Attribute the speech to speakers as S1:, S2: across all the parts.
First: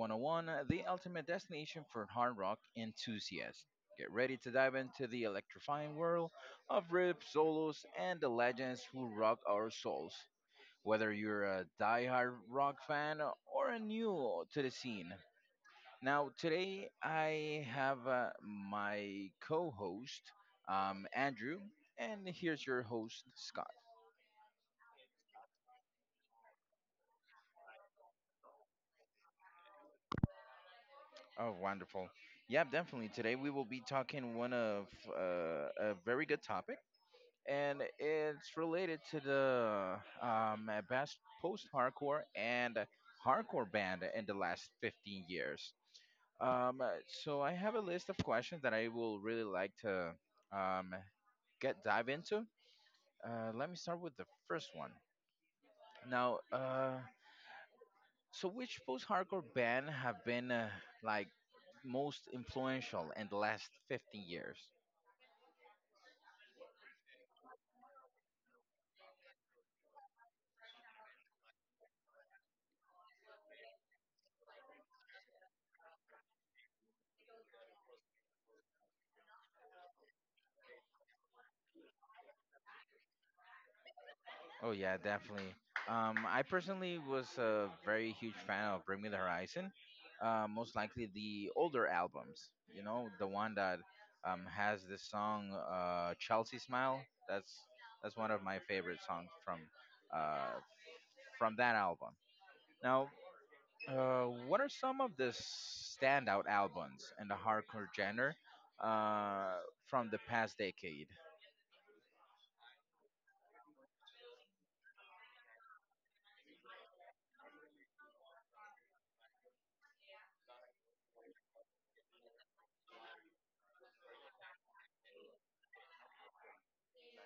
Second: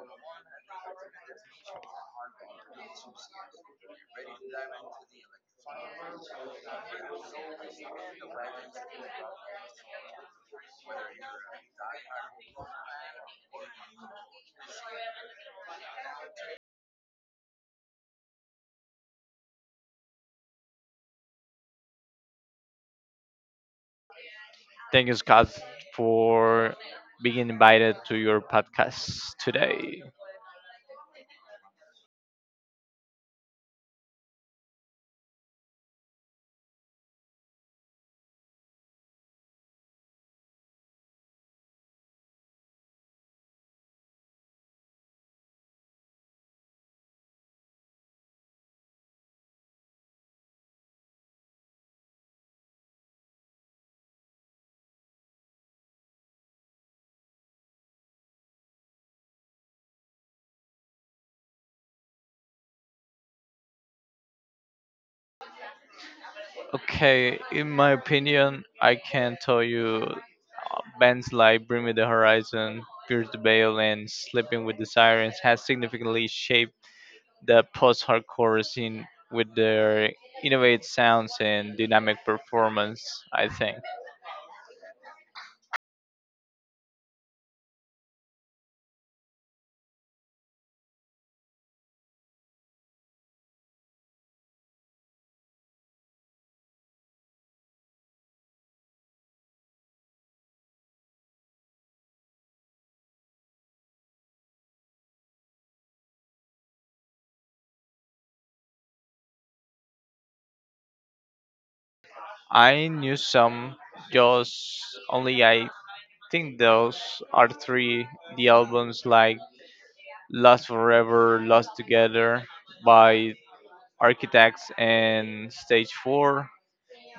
S1: 101, the ultimate destination for hard rock enthusiasts. Get ready to dive into the electrifying world of riff solos and the legends who rock our souls. Whether you're a die-hard rock fan or a new to the scene. Now, today I have my co host, Andrew, and here's your host, Scott.
S2: Thank you, Scott, for being invited to your podcast today.
S1: Oh, wonderful. Yeah, definitely. Today we will be talking one of a very good topic, and it's related to the best post-hardcore and hardcore band in the last 15 years. Um, uh, so I have a list of questions that I will really like to um, get dive into. Let me start with the first one. Now, so which post-hardcore band have been like most influential in the last 15 years?
S2: Okay, in my opinion, I can tell you bands like Bring Me the Horizon, Pierce the Veil, and Sleeping with the Sirens has significantly shaped the post hardcore scene with their innovative sounds and dynamic performance, I think.
S1: Oh yeah, definitely. I personally was a very huge fan of Bring Me the Horizon. Most likely the older albums, you know, the one that has the song "Chelsea Smile." That's that's one of my favorite songs uh, from that album. Now, what are some of the standout albums in the hardcore genre uh, from the past decade?
S2: I knew some, just only I think those are three the albums like Lost Forever, Lost Together by Architects and Stage 4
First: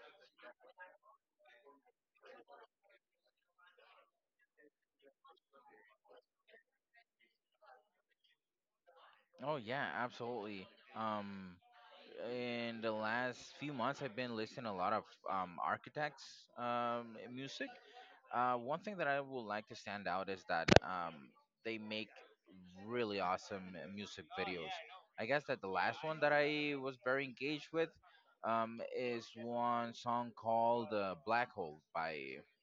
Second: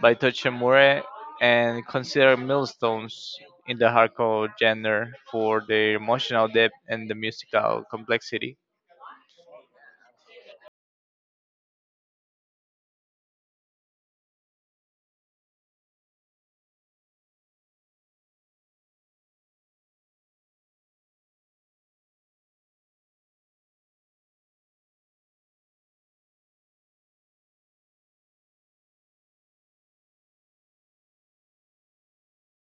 S2: by Tochemure and considered milestones in the hardcore genre for their emotional depth and the musical complexity.
S1: Oh yeah, absolutely. Um, in the last few months, I've been listening a lot of architects' music. One thing that I would like to stand out is that they make really awesome music videos. I guess that the last one that I was very engaged with is one song called "Black Hole" by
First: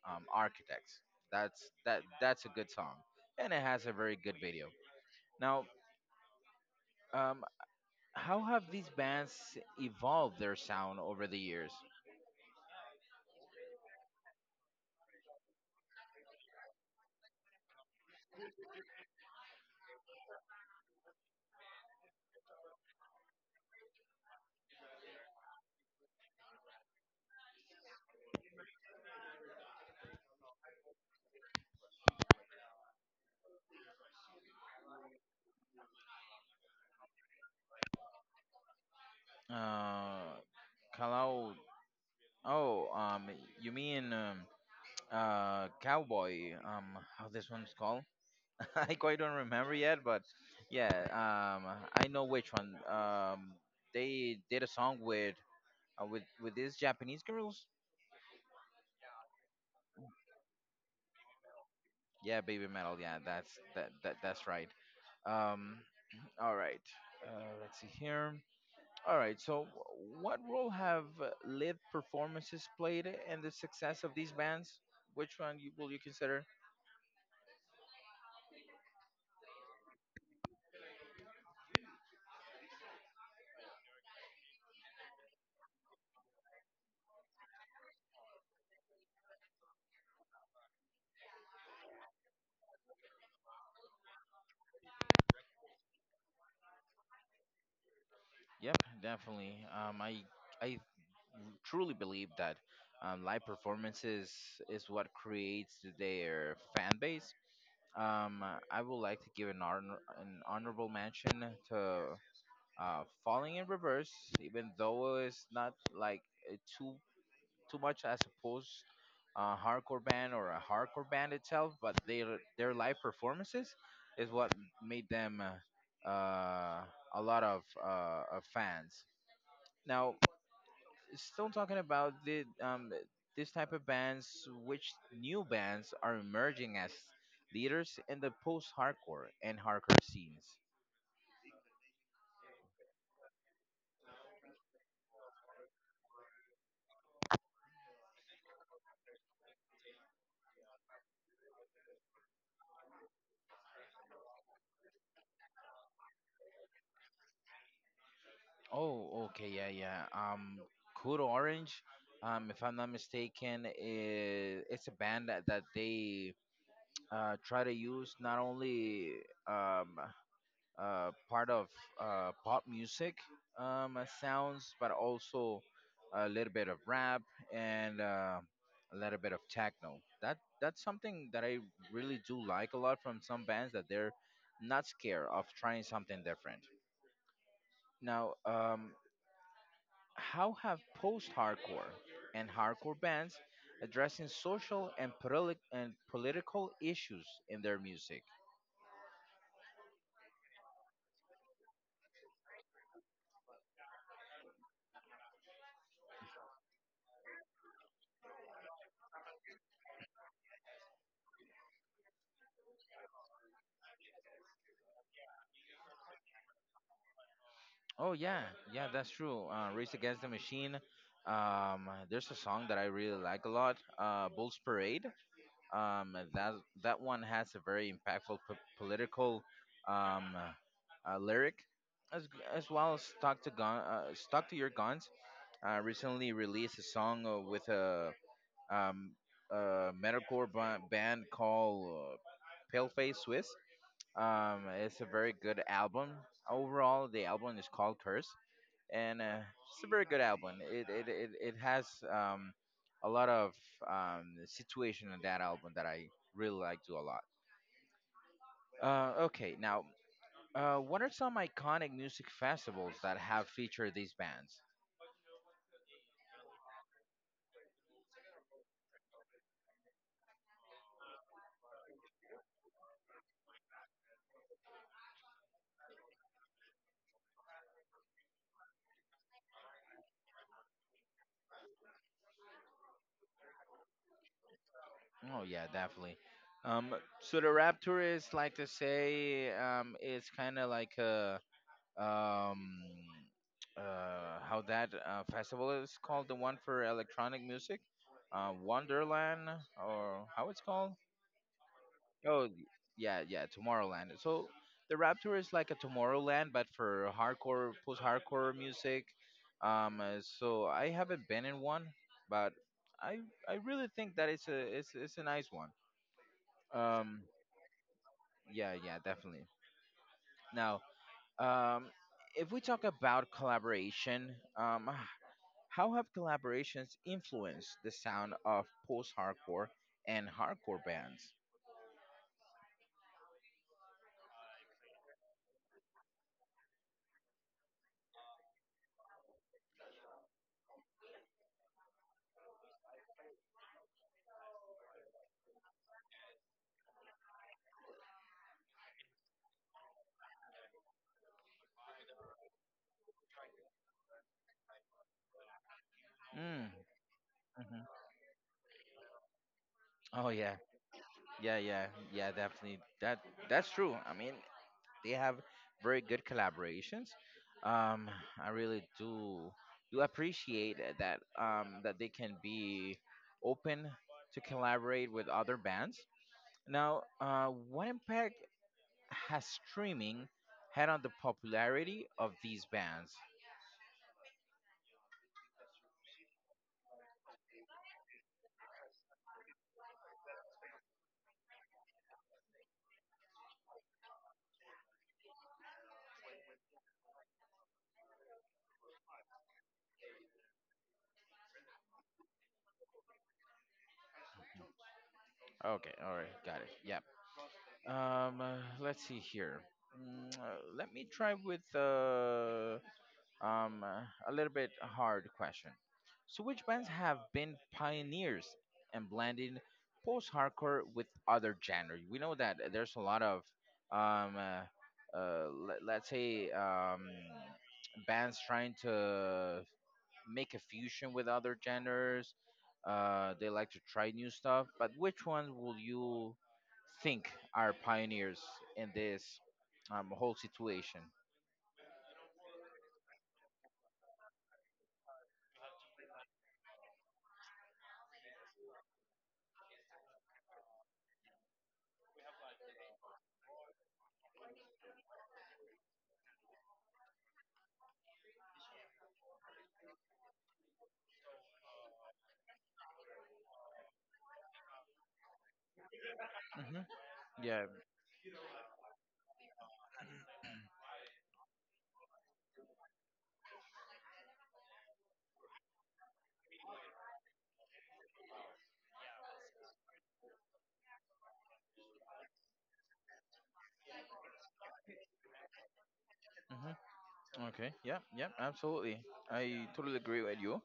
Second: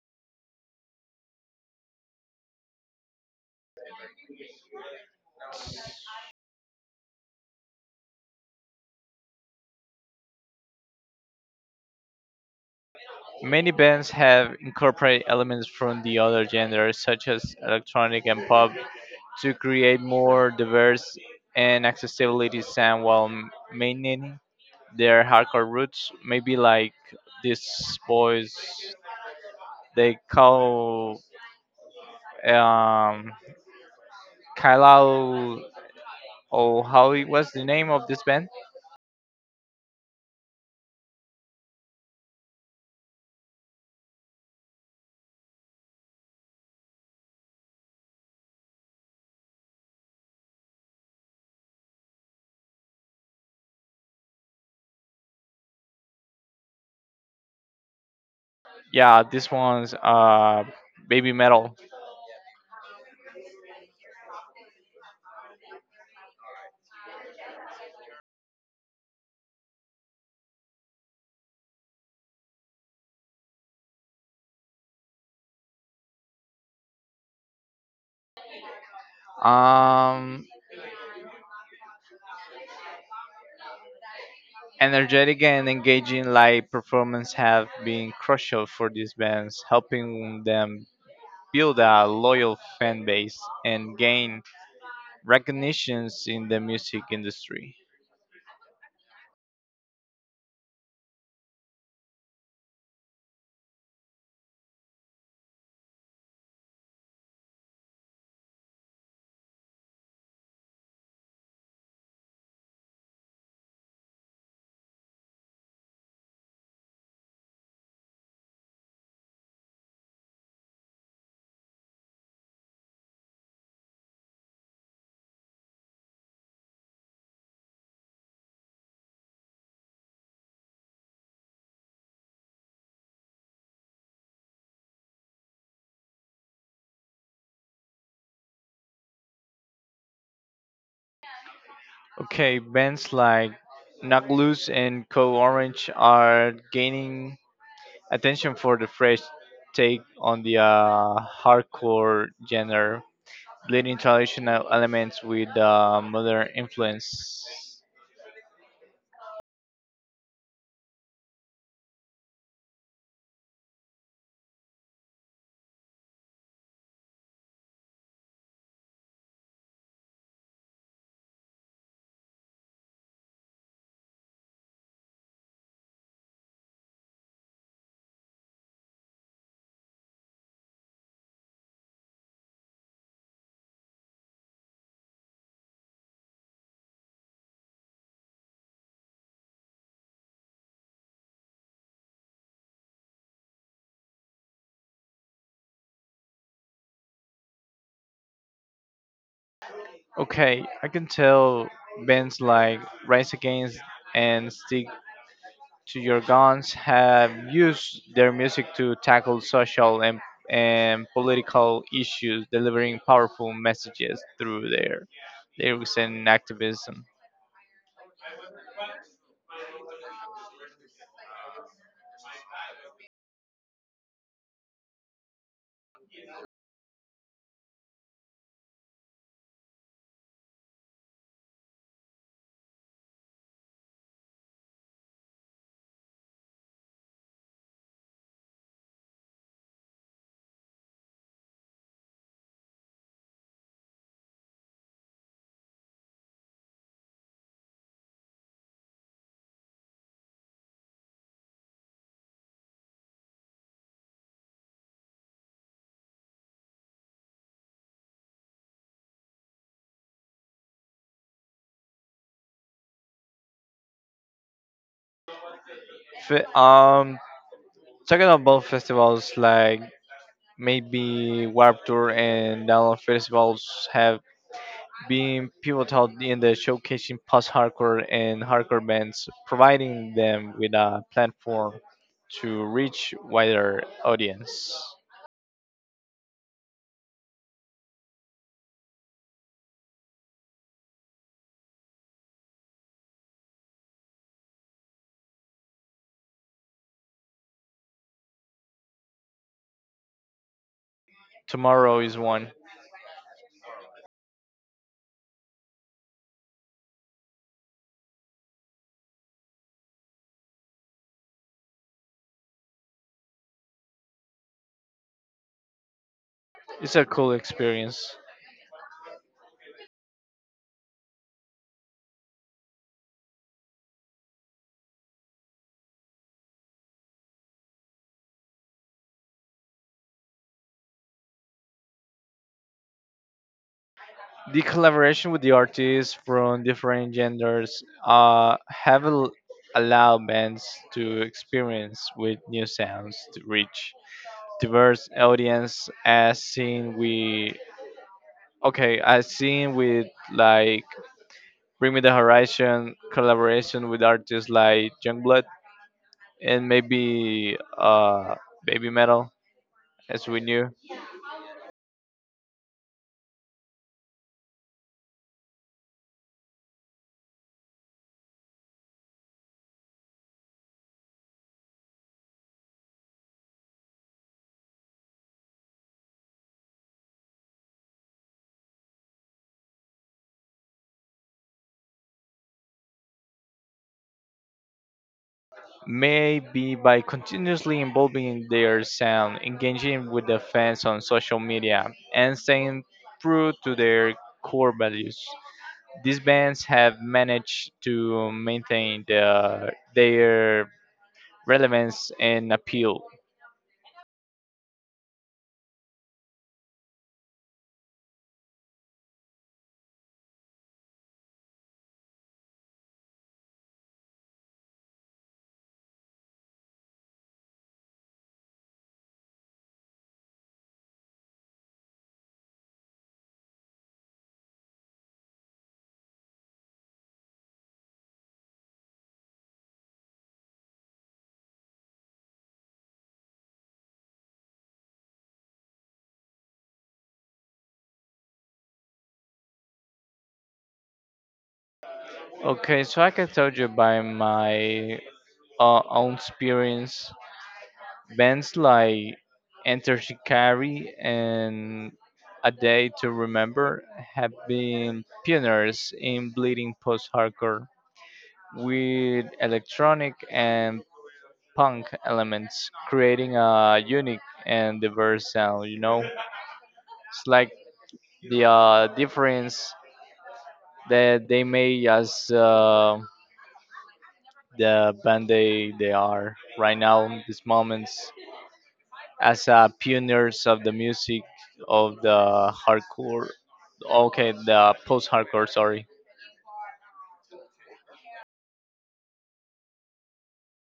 S1: Architects. That's a good song, and it has a very good video. Now, um, how have these bands evolved their sound over the years?
S2: Many bands have incorporated elements from the other genres such as electronic and pop to create more diverse and accessibility sound while maintaining their hardcore roots. Maybe like these boys, they call um, Kylal. Oh, how it was the name of this band?
S1: Uh, Kalau. Oh, you mean Cowboy? How this one's called? I quite don't remember yet, but yeah, I know which one. They did a song with with these Japanese girls.
S2: Yeah, this one's baby metal.
S1: Yeah, baby metal. Yeah, that's that, that that's right. Um, all right. Let's see here. All right, so what role have live performances played in the success of these bands? Will you consider?
S2: Um, Energetic and engaging live performance have been crucial for these bands, helping them build a loyal fan base and gain recognitions in the music industry.
S1: Yep, definitely. I truly believe that live performances is what creates their fan base. I would like to give an honor, an honorable mention to Falling in Reverse, even though it's not like a too much as opposed a hardcore band or a hardcore band itself, but their live performances is what made them uh, uh, a lot of fans. Now, still talking about the this type of bands, which new bands are emerging as leaders in the post-hardcore and hardcore scenes.
S2: Okay, bands like Knockloose and Code Orange are gaining attention for the fresh take on the hardcore genre, blending traditional elements with modern influence.
S1: Oh, okay, yeah, yeah. Code Orange, if I'm not mistaken, I it's a band that they try to use not only um, part of pop music sounds, but also a little bit of rap and a little bit of techno. That's something that I really do like a lot from some bands that they're not scared of trying something different. Now, how have post-hardcore and hardcore bands addressing social and, and political issues in their music?
S2: Okay, I can tell bands like Rise Against and Stick to your guns have used their music to tackle social and political issues, delivering powerful messages through their lyrics and activism.
S1: Oh yeah, yeah, that's true. Race Against the Machine. There's a song that I really like a lot. Bulls Parade. Um, that that one has a very impactful political um, lyric, as as well as Stuck to Gun, Stuck to Your Guns. Recently released a song with um, a metalcore band called Paleface Swiss. It's a very good album. Overall, the album is called Curse and it's a very good album. It has a lot of situation in that album that I really like to a lot. Okay, now what are some iconic music festivals that have featured these bands?
S2: Fe- um, Talking about festivals like maybe Warped Tour and Download festivals have been pivotal in the showcasing post-hardcore and hardcore bands, providing them with a platform to reach wider audience.
S1: Oh yeah, definitely. Um, so the Rapture is like to say it's kind of like a um, how that festival is called the one for electronic music, Wonderland or how it's called.
S2: Tomorrow is
S1: Oh, y-
S2: one.
S1: yeah, yeah, Tomorrowland. So the Rapture is like a Tomorrowland, but for hardcore, post-hardcore music. So I haven't been in one, but I I really think that it's a nice one.
S2: It's a
S1: Um,
S2: cool experience.
S1: yeah, yeah, definitely. Now, um, if we talk about collaboration, how have collaborations influenced the sound of post-hardcore and hardcore bands?
S2: The collaboration with the artists from different genders have allowed bands to experience with new sounds to reach diverse audience as seen with like Bring Me the Horizon collaboration with artists like Youngblood and
S1: Mm,
S2: maybe
S1: mhm.
S2: Baby Metal
S1: Oh
S2: as we
S1: yeah,
S2: knew.
S1: Yeah, yeah, yeah, definitely. That's true. I mean, they have very good collaborations. Um, I really do appreciate that they can be open to collaborate with other bands. Now, what impact has streaming had on the popularity of these bands?
S2: Maybe by continuously involving their sound, engaging with the fans on social media, and staying true to their core values. These bands have managed to maintain their relevance and appeal.
S1: Okay, all right, got it. Yeah. Let's see here. Let me try with a little bit hard question. So, which bands have been pioneers in blending post-hardcore with other genres? We know that there's a lot of, let's say, bands trying to make a fusion with other genres. They like to try new stuff, but which ones will you think are pioneers in this whole situation?
S2: Okay, so I can tell you by my own experience. Bands like Enter Shikari and A Day to Remember have been pioneers in bleeding post hardcore with electronic and punk elements, creating a unique and diverse sound. You know,
S1: Hmm
S2: it's like
S1: Yeah.
S2: the difference that they made as the band they are right now in these moments, as pioneers of the music of the hardcore. Okay, the post-hardcore. Sorry.
S1: hmm Okay. Yeah. Yeah. Absolutely. I totally agree with you.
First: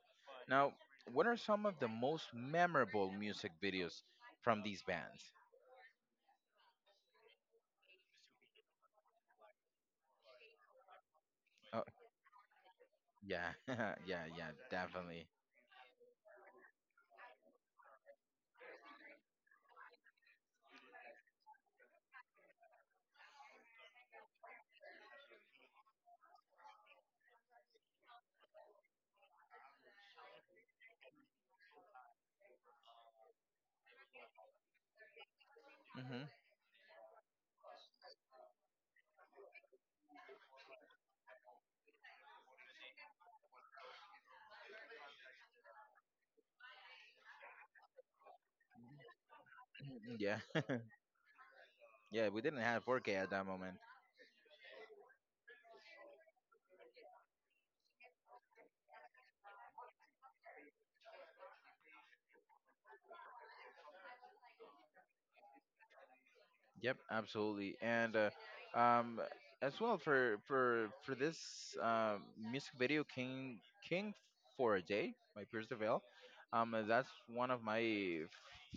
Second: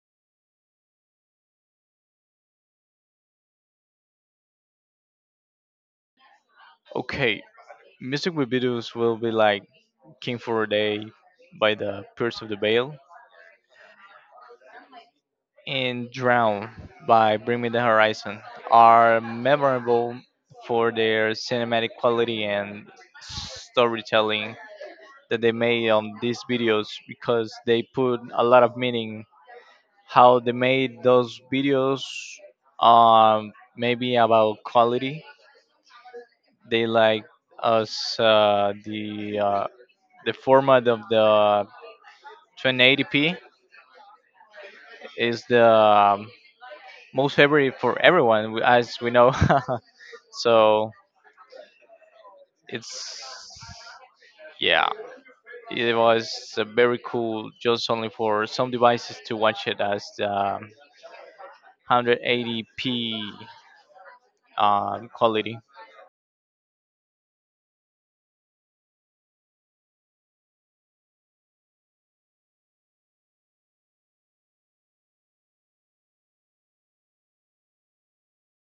S1: Now, what are some of the most memorable music videos from these bands?
S2: Okay, music with videos will be like King for a Day by
S1: Oh,
S2: the Pierce of the Veil
S1: yeah. Yeah. Yeah. Definitely.
S2: and Drown by Bring Me the Horizon are memorable for their cinematic quality and storytelling that they made on these videos because they put a lot of meaning how they made those videos maybe about quality
S1: Hmm
S2: they like us the format of the 1080p is the most favorite for everyone as we know
S1: Yeah.
S2: so
S1: Yeah. We didn't have 4K
S2: it's
S1: at that moment.
S2: yeah it was very cool just only for some devices to watch it as the 180p quality.
S1: Yep, absolutely. And um, as well for for this music video, King for a Day by Pierce the Veil, that's one of my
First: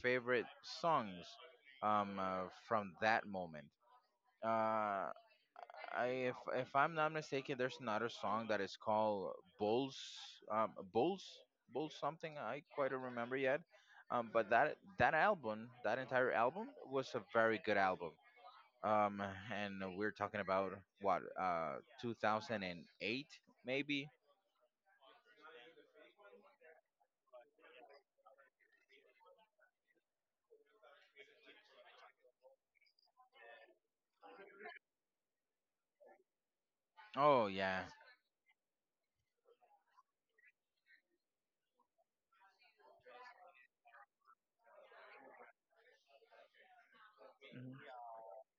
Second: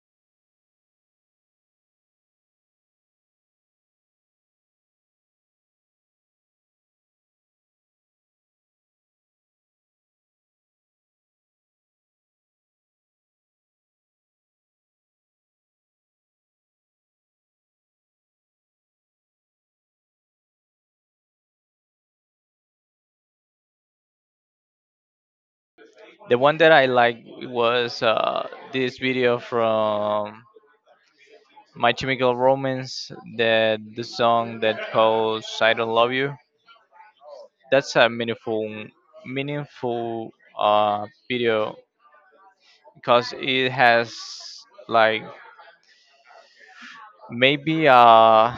S1: favorite songs from that moment. Uh, I if I'm not mistaken, there's another song that is called Bulls, um, Bulls, Bulls something. I quite don't remember yet. But that album, that entire album, was a very good album um, and we're talking about what 2008 maybe.
S2: The one that I liked was this video from My Chemical Romance, that the song that calls "I Don't Love You."
S1: Oh yeah.
S2: That's a meaningful video because it has like
S1: Mhm,
S2: maybe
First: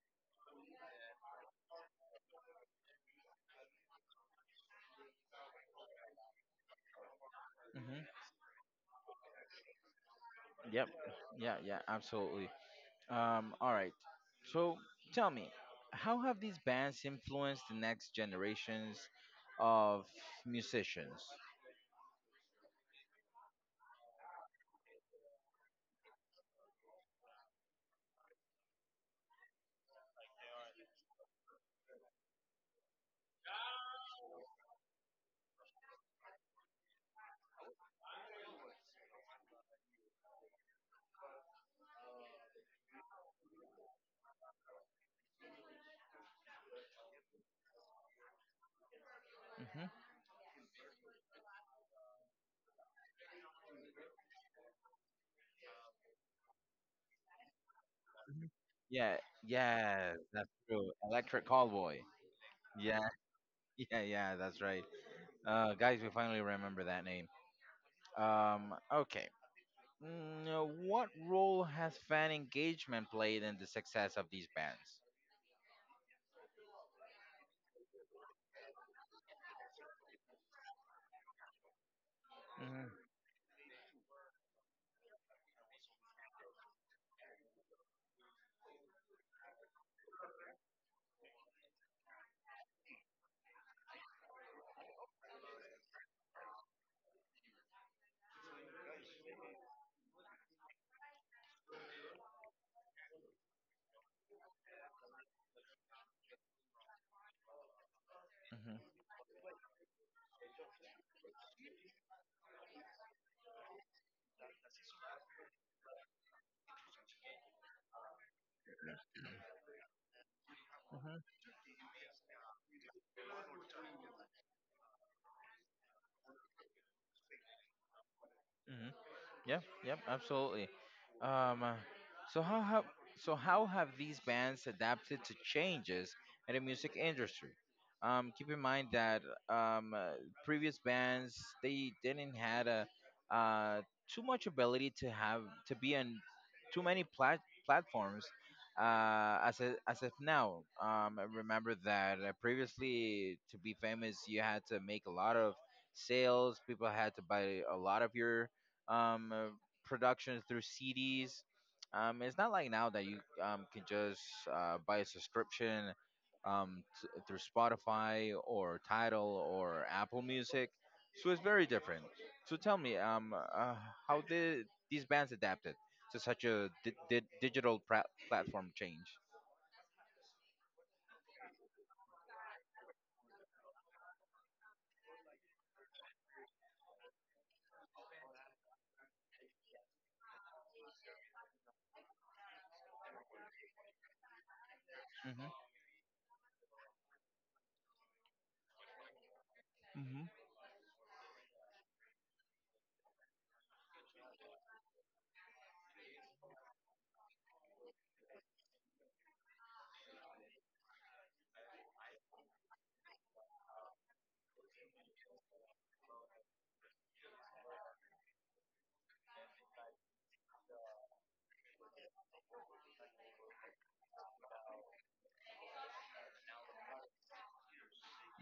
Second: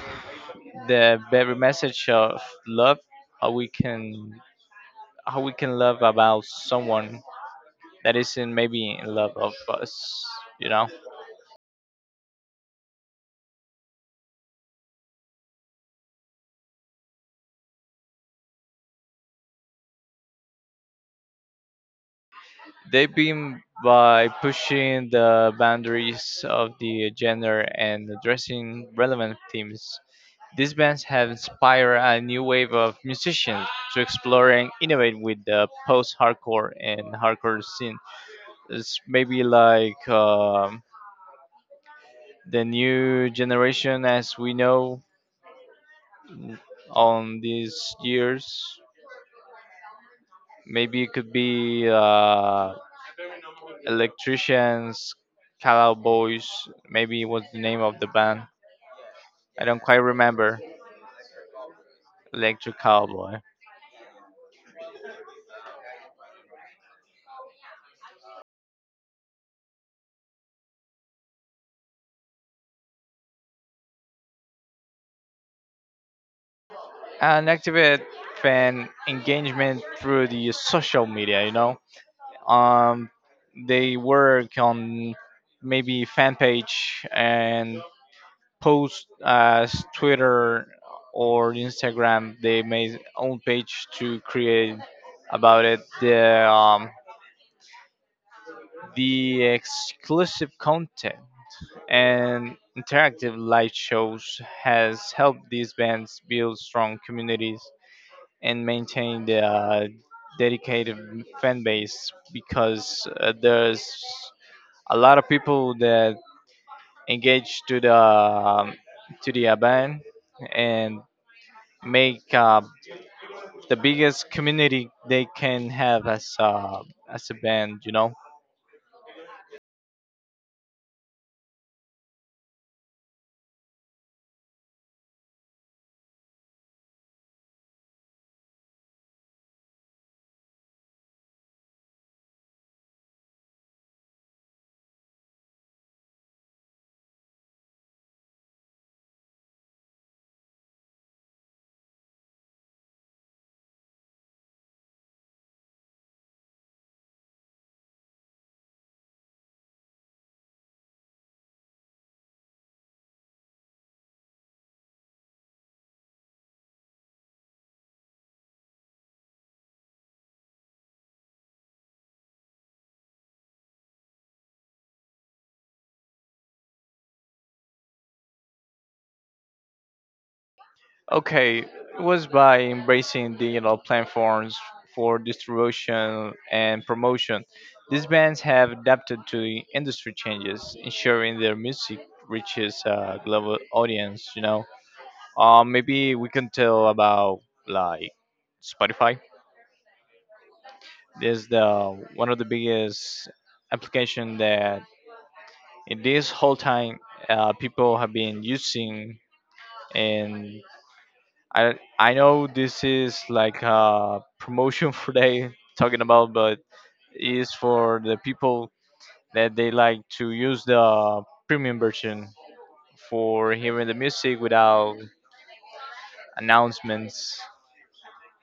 S2: the very message of love. How we can how we can love about someone
S1: mhm.
S2: that isn't maybe in love of us, you know.
S1: Yep. Yeah. Yeah. Absolutely. All right. So tell me, how have these bands influenced the next generations of musicians?
S2: They've been by pushing the boundaries of the genre and addressing relevant themes. These bands have inspired a new wave of musicians to explore and innovate with the post-hardcore and hardcore scene. It's maybe like the new generation as we know on these years.
S1: Hmm
S2: Maybe it could be electricians, cowboys. Maybe was the name of the band.
S1: Yeah.
S2: I don't quite
S1: Yeah. That's
S2: remember.
S1: true. Electric Callboy.
S2: Electric
S1: Yeah.
S2: Cowboy.
S1: Yeah. Yeah. That's right. Guys, we finally remember that name. Okay. What role has fan engagement played in the success of these bands?
S2: And activate fan engagement through the social media, you know.
S1: Hmm
S2: Um, they work on maybe fan page and post as Twitter or Instagram. They made own page to create about it the exclusive content and interactive live shows has helped these bands build strong communities and
S1: hmm
S2: maintain their dedicated fan base because there's a lot of people that engage to the band and make the biggest community they can have as a band, you know.
S1: hmm Yep, yep, absolutely. Um, uh, so how have so how have these bands adapted to changes in the music industry? Keep in mind that um, uh, previous bands they didn't had a uh, too much ability to have to be on too many platforms as a, as of now. I remember that previously to be famous you had to make a lot of sales. People had to buy a lot of your um, uh, production through CDs. It's not like now that you can just buy a subscription through Spotify or Tidal or Apple Music. So it's very different. So tell me, how did these bands adapted to such a digital platform change?
S2: Okay, it was by embracing digital platforms for distribution and promotion. These bands have adapted to the industry changes, ensuring their music reaches a global audience, you know.
S1: Hmm
S2: Maybe we can tell about like Spotify.
S1: hmm
S2: This is the one of the biggest application that in this whole time people have been using, and I know this is like a promotion for they talking about, but is for the people that they like to use the premium version for hearing the music without announcements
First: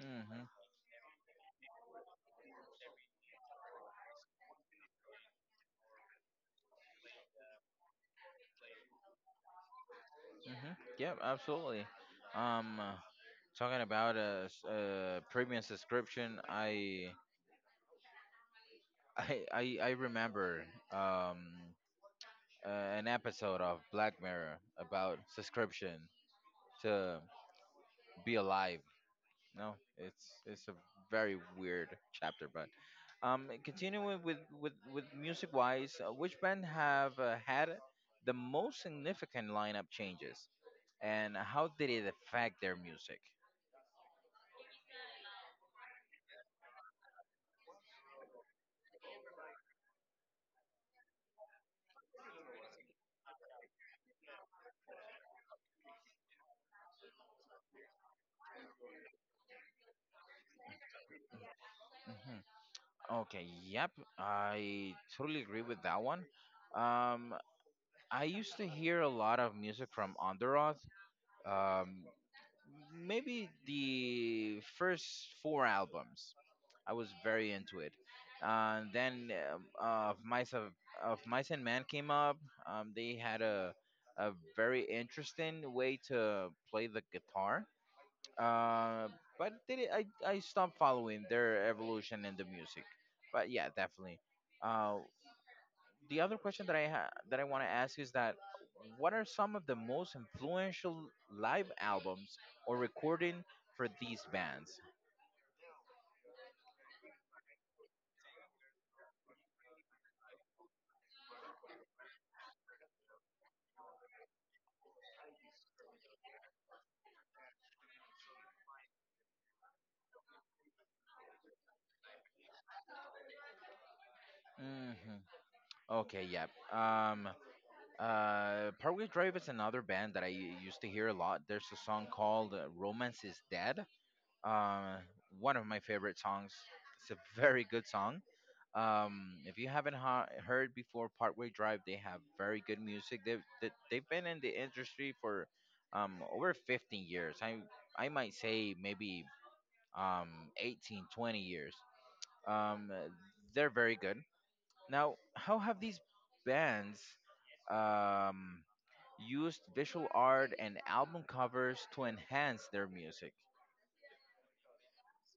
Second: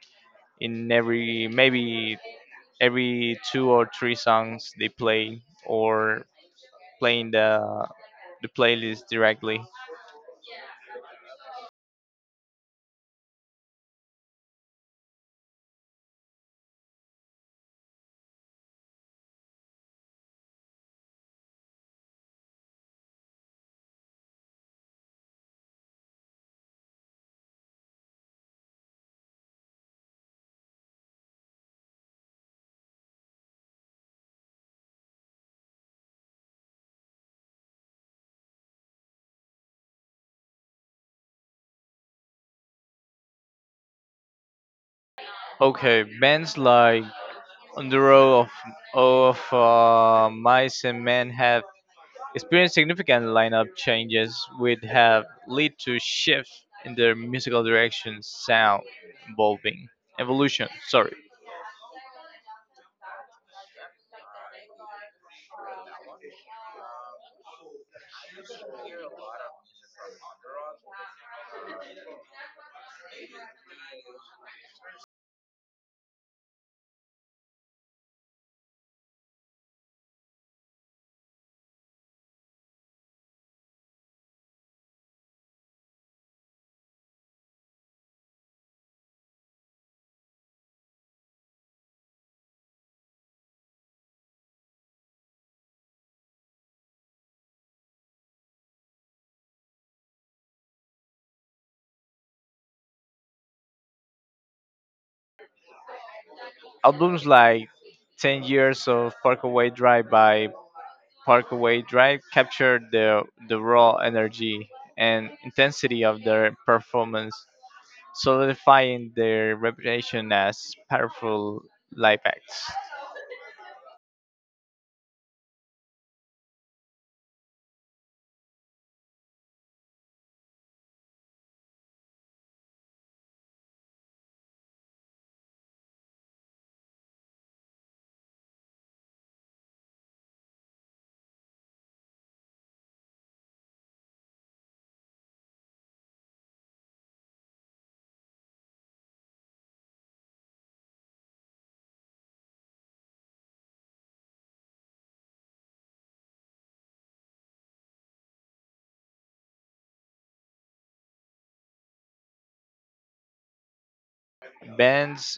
S1: Mhm.
S2: in every maybe every two or three songs they play or playing the playlist directly.
S1: Mhm. Yep. Absolutely. Um, uh, Talking about a premium subscription, I remember um, an episode of Black Mirror about subscription to be alive. No, it's a very weird chapter, but continuing with with music wise, which band have had the most significant lineup changes, and how did it affect their music?
S2: Okay, bands like On the Road of Mice and Men have experienced significant lineup changes would have led to shifts in their musical direction, sound evolving, evolution. Sorry,
S1: Hmm Okay, yep, I totally agree with that one. Um, I used to hear a lot of music from Underoath. Um, Maybe the first four albums, I was very into it. And then of Mice of, of Mice and Man came up. They had a very interesting way to play the guitar. Uh, I stopped following their evolution in the music. But yeah, definitely. Uh, the other question that I that I want to ask is that what are some of the most influential live albums or recording for these bands?
S2: albums like 10 Years of Parkway Drive by Parkway Drive captured the raw energy and intensity of their performance, solidifying their reputation as powerful live acts.
S1: Hmm Okay, yeah. Um, Parkway Drive is another band that I used to hear a lot. There's a song called "Romance Is Dead." Um, One of my favorite songs. It's a very good song. If you haven't heard before, Partway Drive, they have very good music. They've been in the industry for over 15 years. I might say maybe um 18, 20 years. Um, uh, they're very good. Now, how have these bands um used visual art and album covers to enhance their music?
S2: Bands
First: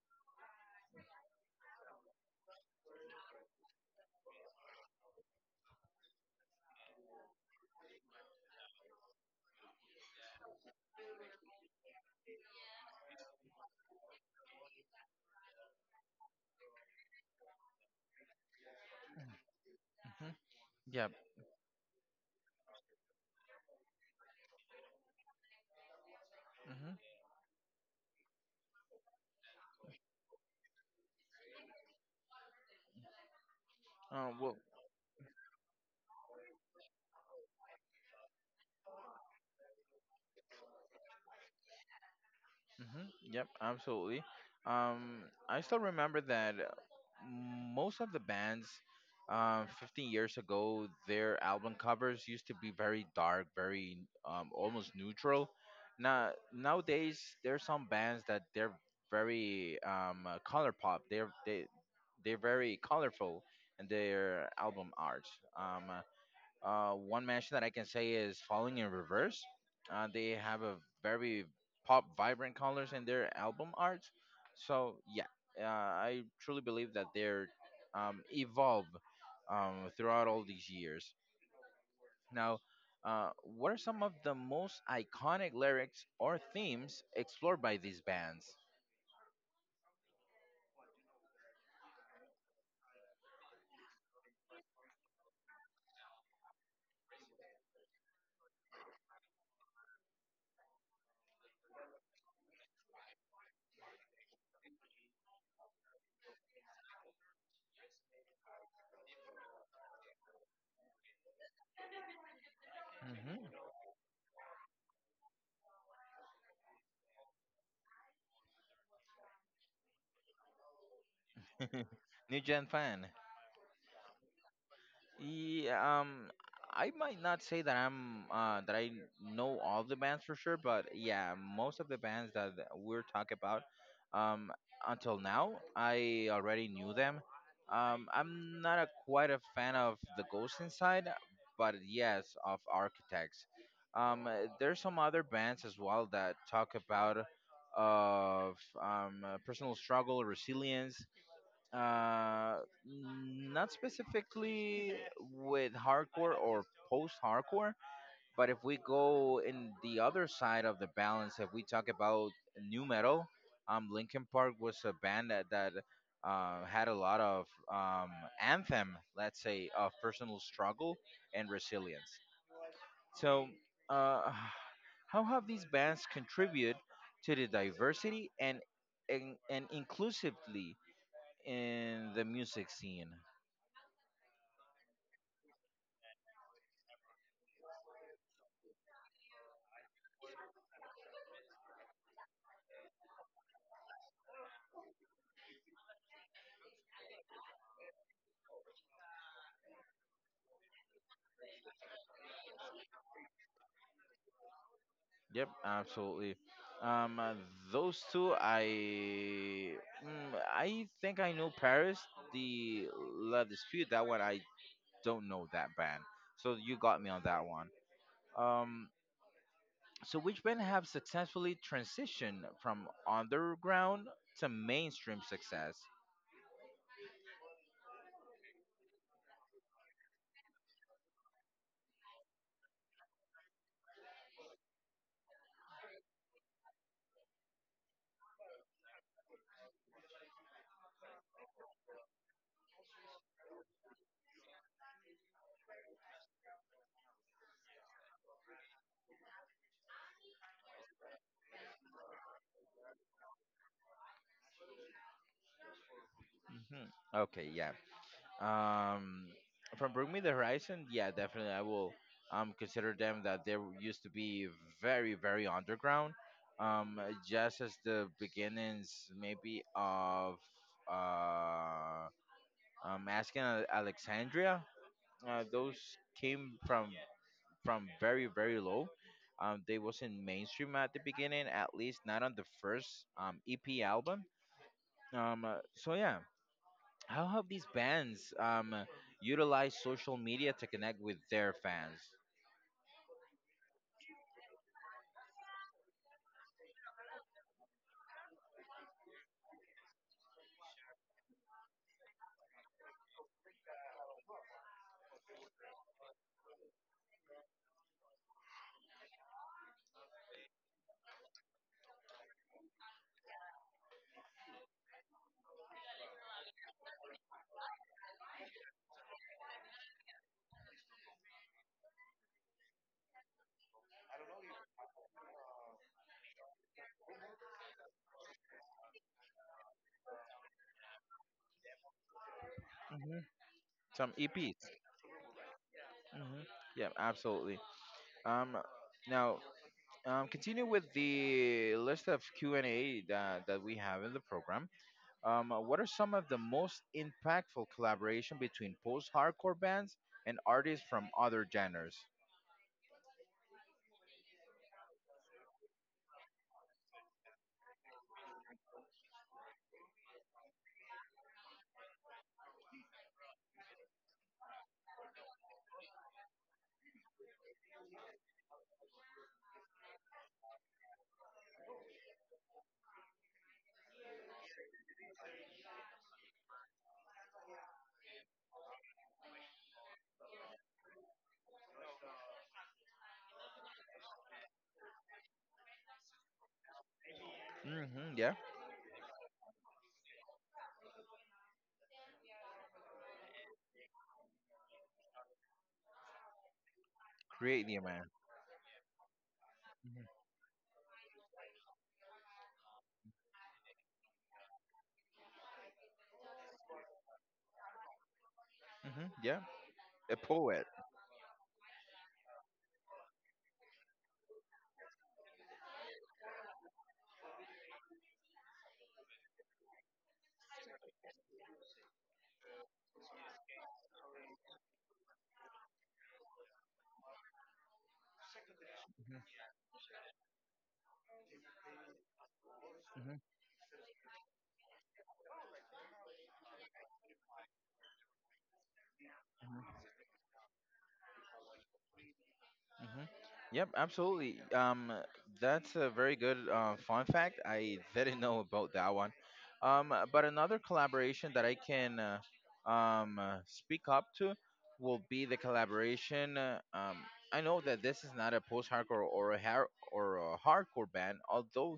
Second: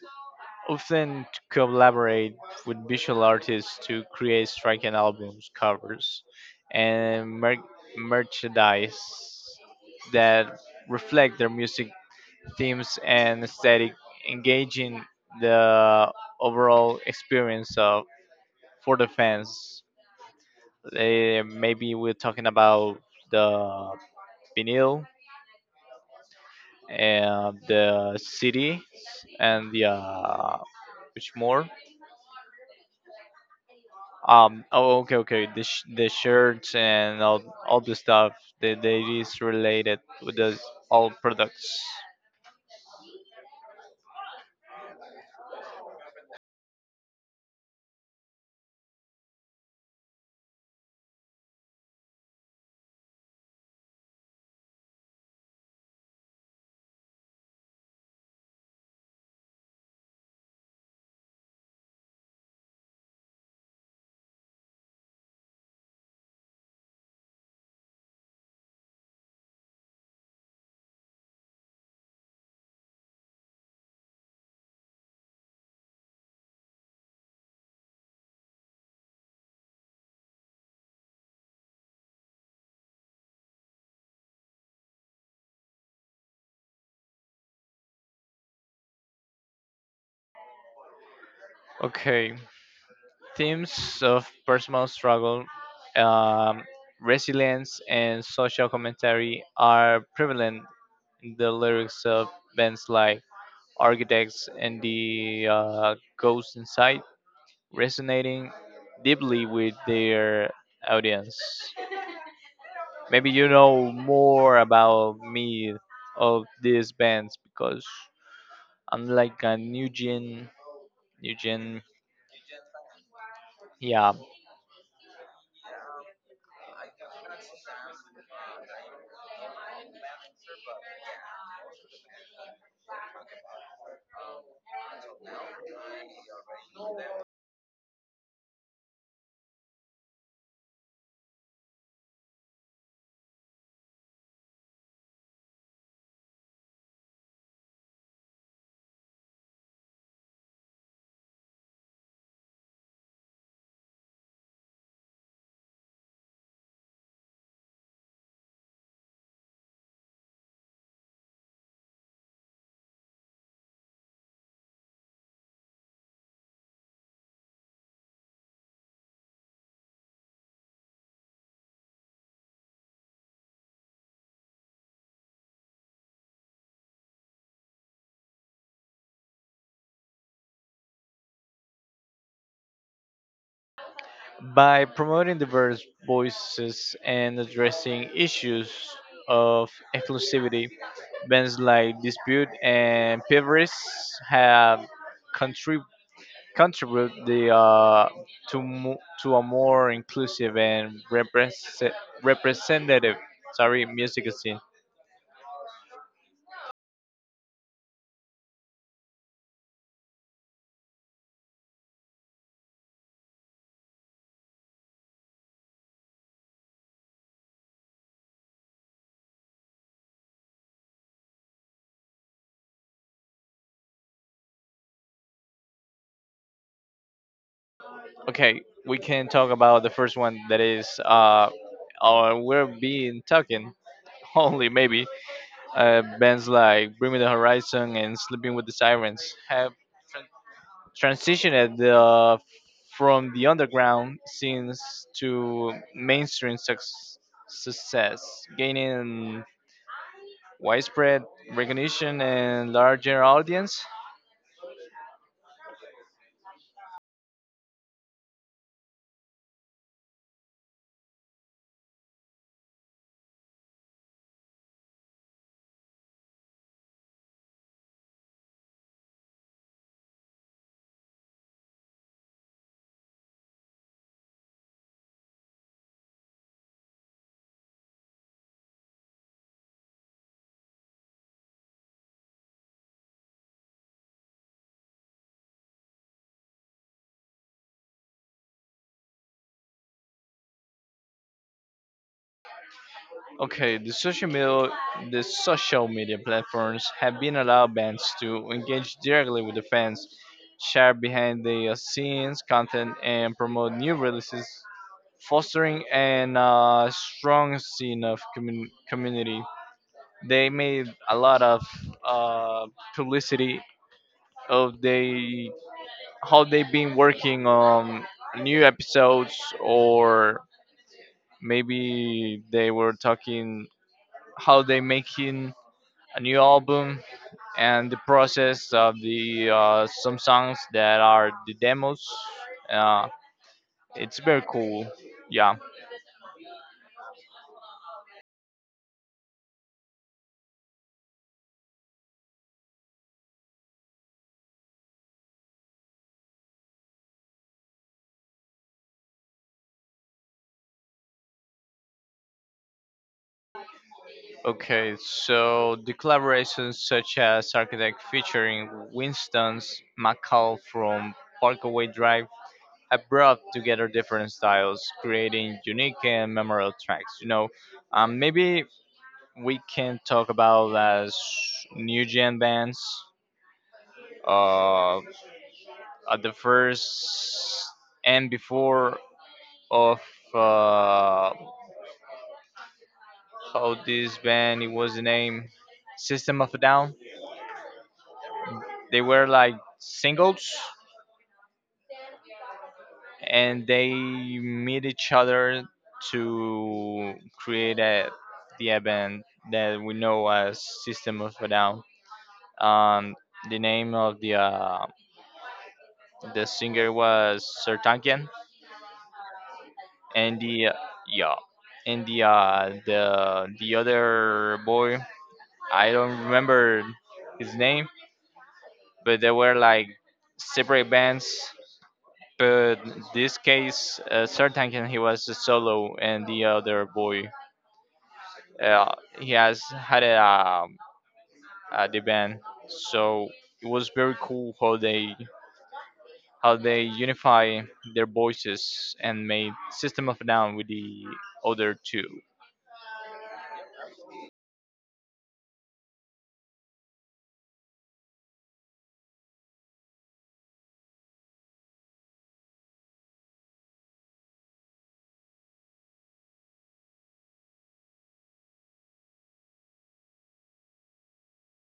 S2: often to collaborate with visual artists to create striking albums covers and merchandise that reflect their music themes and aesthetic, engaging the overall experience of for the fans.
S1: Hmm Yeah.
S2: Eh, maybe we're talking about the vinyl
S1: hmm
S2: and the CD and the which more.
S1: Well,
S2: Oh. Okay. Okay. The the shirts and all the stuff that that is related with the all products.
S1: hmm Yep, absolutely. Um, I still remember that most of the bands, 15 years ago, their album covers used to be very dark, very almost neutral. Now nowadays, there are some bands that they're very color pop. They're very colorful in their album art. Um, One match that I can say is Falling in Reverse. They have a very pop, vibrant colors in their album art. So yeah, I truly believe that they're evolved throughout all these years. Now, what are some of the most iconic lyrics or themes explored by these bands?
S2: Okay. Themes of personal struggle, um, resilience, and social commentary are prevalent in the lyrics of bands like Architects and the Ghost Inside, resonating deeply with their audience. Maybe you know more about me of these bands because I'm like a new
S1: Hmm
S2: gen.
S1: New Gen fan.
S2: Yeah,
S1: Yeah, I might not say that I know all the bands for sure, but yeah, most of the bands that we're talking about, um, until now, I already knew them. I'm not a, quite a fan of the Ghost Inside, but yes, of Architects. There's some other bands as well that talk about of personal struggle, resilience, uh, not specifically with hardcore or post hardcore, but if we go in the other side of the balance, if we talk about new metal, Linkin Park was a band that had a lot of um, anthem, let's say, of personal struggle and resilience. So, uh, how have these bands contributed to the diversity and inclusively in the music scene.
S2: by promoting diverse voices and addressing issues of inclusivity, bands like Dispute and Pivris have contrib- contribute the to to a more inclusive and representative sorry music scene.
S1: Yep, absolutely. Um, uh, those two, I I think I know Paris, the La Dispute. That one I don't know that band. So you got me on that one. Um, so which band have successfully transitioned from underground to mainstream success?
S2: Okay, we can talk about the first one that is or we're being talking only maybe bands like Bring Me the Horizon and Sleeping with the Sirens have transitioned the from the underground scenes to mainstream success, gaining widespread recognition and larger audience.
S1: Hmm Okay, yeah, Um, from Bring Me the Horizon, yeah, definitely I will consider them that they used to be very underground. Um, just as the beginnings maybe of uh asking Alexandria, those came from very low. They wasn't mainstream at the beginning, at least not on the first EP album. So yeah, how have these bands utilized social media to connect with their fans?
S2: Okay, the social media platforms have been allowed bands to engage directly with the fans, share behind the scenes content, and promote new releases, fostering an strong scene of community. They made a lot of uh, publicity of they how they've been working on new episodes or maybe they were talking how they making a new album, and the process of the some songs that are the demos. Uh,
S1: Hmm Some
S2: it's very
S1: EPs.
S2: cool. Yeah.
S1: Hmm Yeah, absolutely. Um, Now, continue with the list of Q and A that we have in the program. What are some of the most impactful collaboration between post-hardcore bands and artists from other genres?
S2: Okay. So the collaborations such as Architect featuring Winston's McCall from Parkway Drive have brought together different styles, creating unique and memorable tracks. You know, maybe we can talk about as new gen bands. Uh, at the first and before of uh, how this band it was the name System of a Down.
S1: Hmm yeah,
S2: They were like singles and they meet each other to
S1: create
S2: create
S1: the man.
S2: the band that we
S1: Hmm
S2: know as System of a Down. Um, the name of the singer was Sertankian,
S1: hmm yeah, a
S2: and
S1: poet.
S2: the yeah and the other boy, I don't remember his name, but they were like separate bands. But this case, Sertankin, he was a solo, and the other boy, uh, he has had a, the band.
S1: Hmm
S2: So it was very cool how they unify their voices and made
S1: hmm
S2: System of a Down with the other two.
S1: hmm Yep, absolutely. That's a very good fun fact. I didn't know about that one. But another collaboration that I can speak up to will be the collaboration. I know that this is not a post-hardcore or a hardcore band, although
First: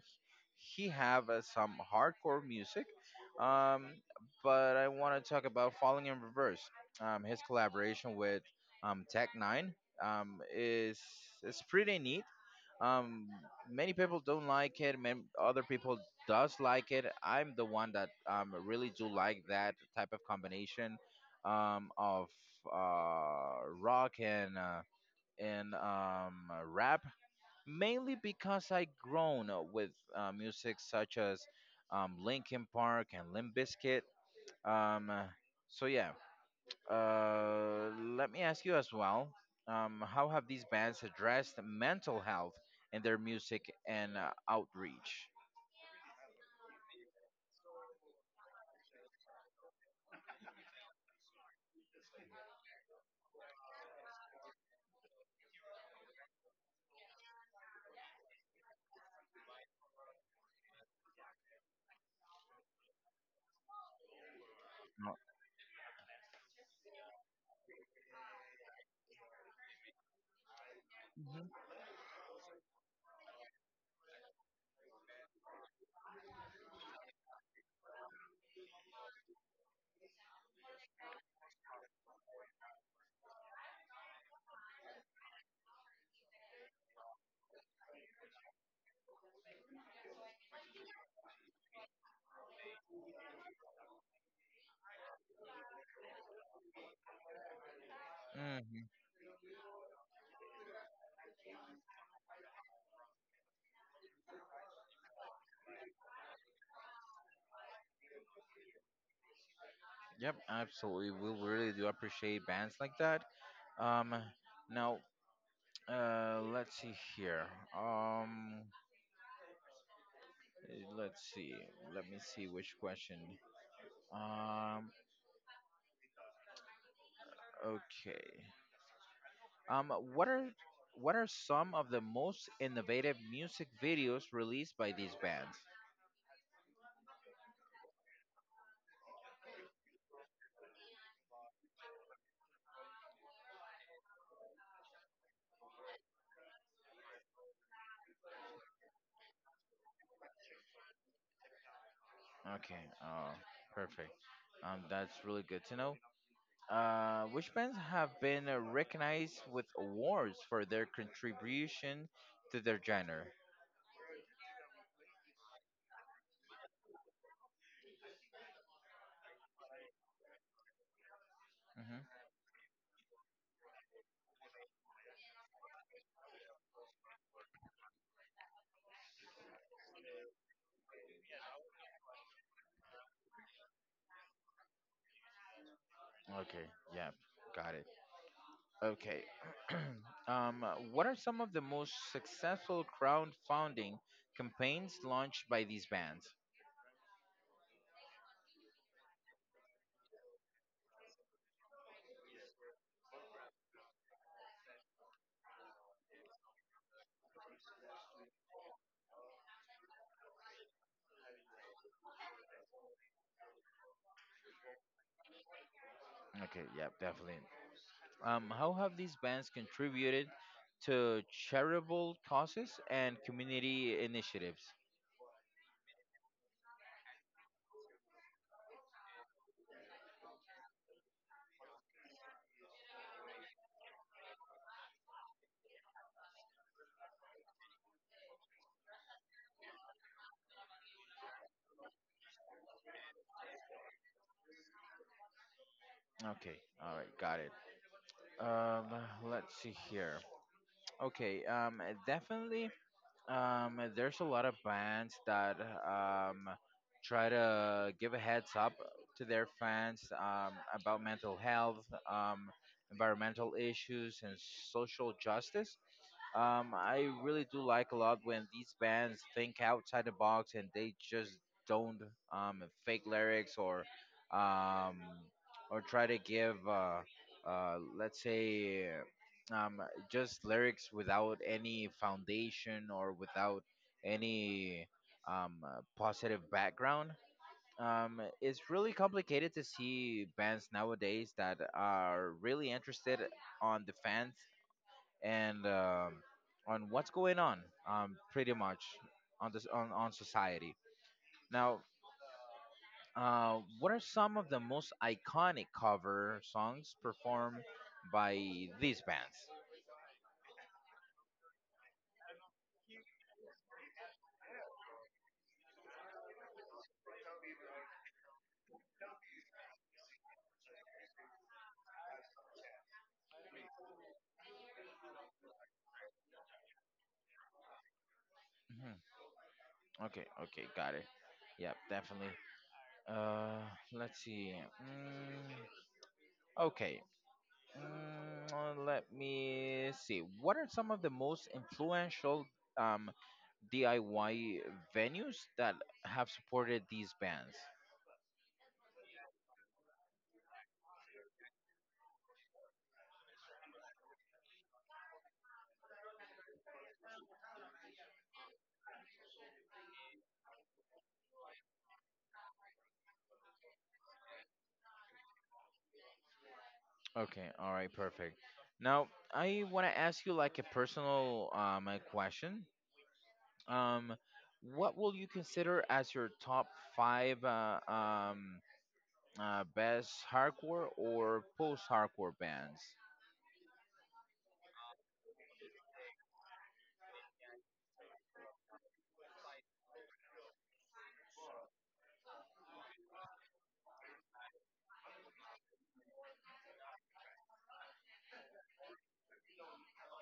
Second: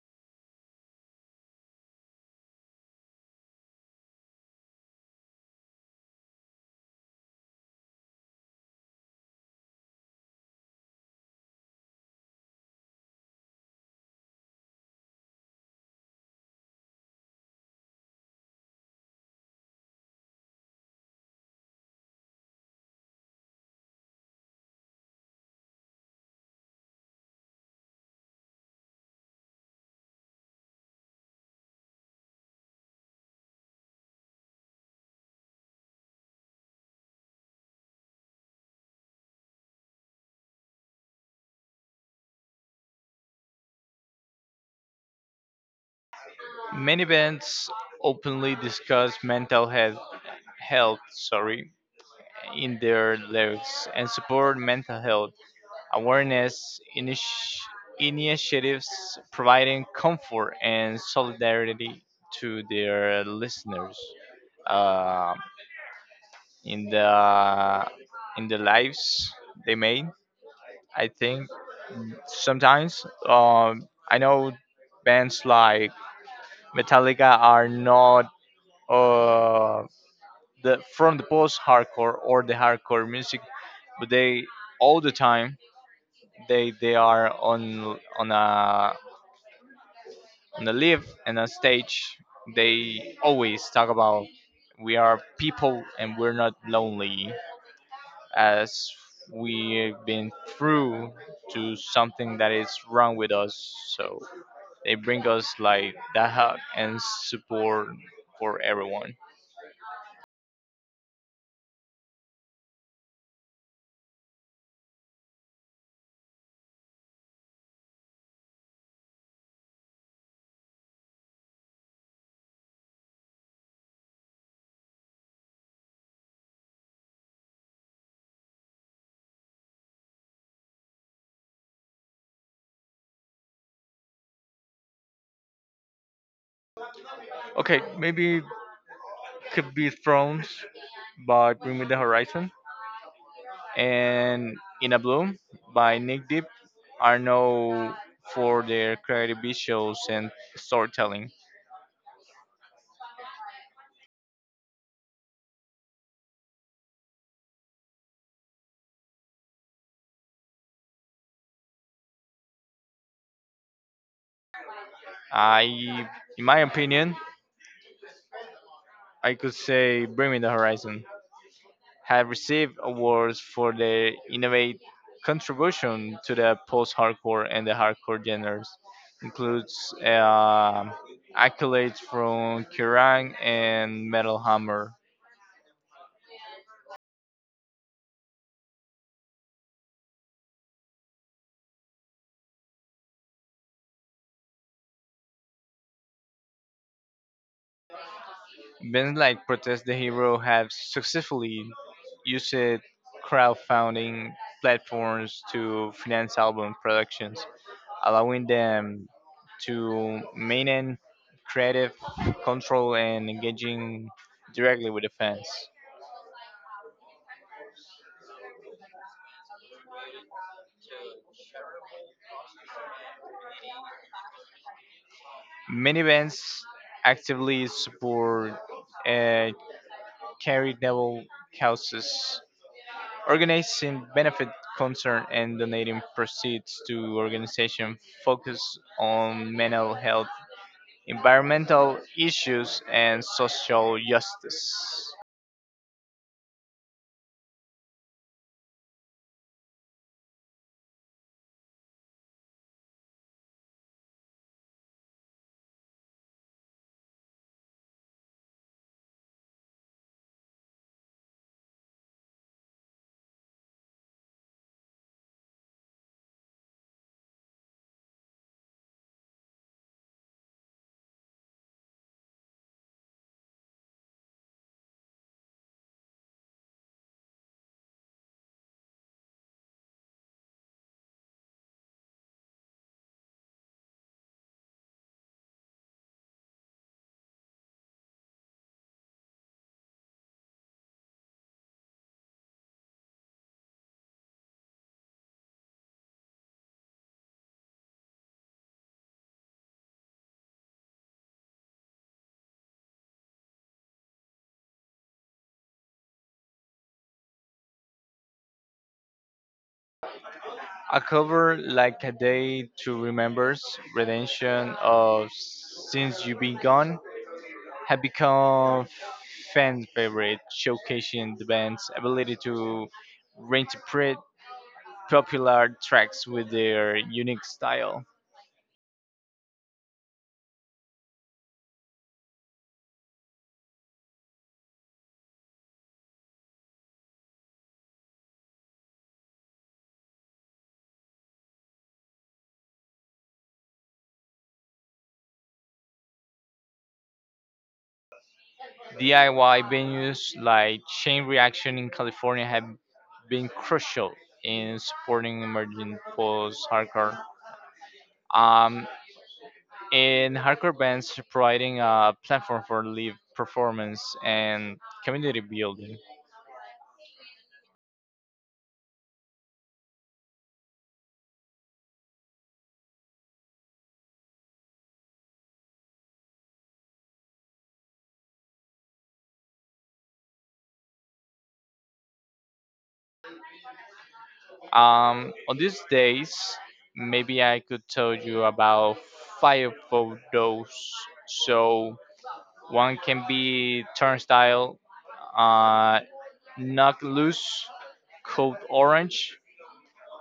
S1: he have some hardcore music. Um, but I want to talk about Falling in Reverse. His collaboration with Tech Nine is it's pretty neat. Um, Many people don't like it. Man, other people does like it. I'm the one that really do like that type of combination of rock and and um, rap, mainly because I grown up with music such as Linkin Park and Limp Bizkit. Um, so yeah, uh, let me ask you as well how have these bands addressed mental health in their music and outreach?
S2: Many bands openly discuss mental health sorry in their lives and support mental health awareness initiatives providing comfort and solidarity to their listeners uh, in the in the lives they made. I think sometimes I know bands like Metallica are not uh, the from the post hardcore or the hardcore music, but they all the time they are on a live and a stage they always talk about we are people and we're not lonely
S1: Mm-hmm.
S2: as we've been through to something that is wrong with us so they bring us like that hug and support for everyone.
S1: Yep, absolutely. We really do appreciate bands like that. Um, Now, let's see here. Um, let's see. Let me see which question. Um, okay. What are some of the most innovative music videos released by these bands?
S2: Okay, maybe could be Thrones by Bring Me the Horizon and In a Bloom by Nick Deep are known for their creative visuals and storytelling.
S1: Okay, uh, perfect. That's really good to know. Which bands have been recognized with awards for their contribution to their genre?
S2: I, in my opinion, I could say Bringing the Horizon
S1: Hmm
S2: have received awards for their innovative contribution to the post-hardcore and the hardcore genres. Includes accolades from Kerrang and Metal Hammer.
S1: Okay, yeah, got it. Okay, what are some of the most successful crowdfunding campaigns launched by these bands?
S2: Bands like Protest the Hero have successfully used crowdfunding platforms to finance album productions, allowing them to maintain creative control and engaging directly with the fans.
S1: Okay, yeah, definitely. How have these bands contributed to charitable causes and community initiatives?
S2: Many bands actively support uh, charitable causes. Organizing benefit concerts and donating proceeds to organizations focused on mental health, environmental issues, and social justice.
S1: Okay, all right, got it. Um, let's see here. Okay, definitely. There's a lot of bands that um, try to give a heads up to their fans about mental health, um, environmental issues, and social justice. I really do like a lot when these bands think outside the box and they just don't fake lyrics um, or try to give let's say um, just lyrics without any foundation or without any positive background. It's really complicated to see bands nowadays that are really interested on the fans and on what's going on, pretty much on on society. Now, what are some of the most iconic cover songs performed by these bands?
S2: A cover like A Day to Remembers redemption of Since You've Been Gone have become fan favorite, showcasing the band's ability to reinterpret popular tracks with their unique style.
S1: Okay, okay, got it. Yep, definitely. Uh, let's see. Mm, okay, let me see. What are some of the most influential um, DIY venues that have supported these bands?
S2: DIY venues like Chain Reaction in California have been crucial in supporting emerging post hardcore. Um, and hardcore bands providing a platform for live performance and community building.
S1: Okay, all right, perfect. Now, I want to ask you like a personal question. Um, what will you consider as your top five best hardcore or post-hardcore bands?
S2: On these days, maybe I could tell you about five of those. So one can be Turnstile, uh, Knock Loose, Code Orange.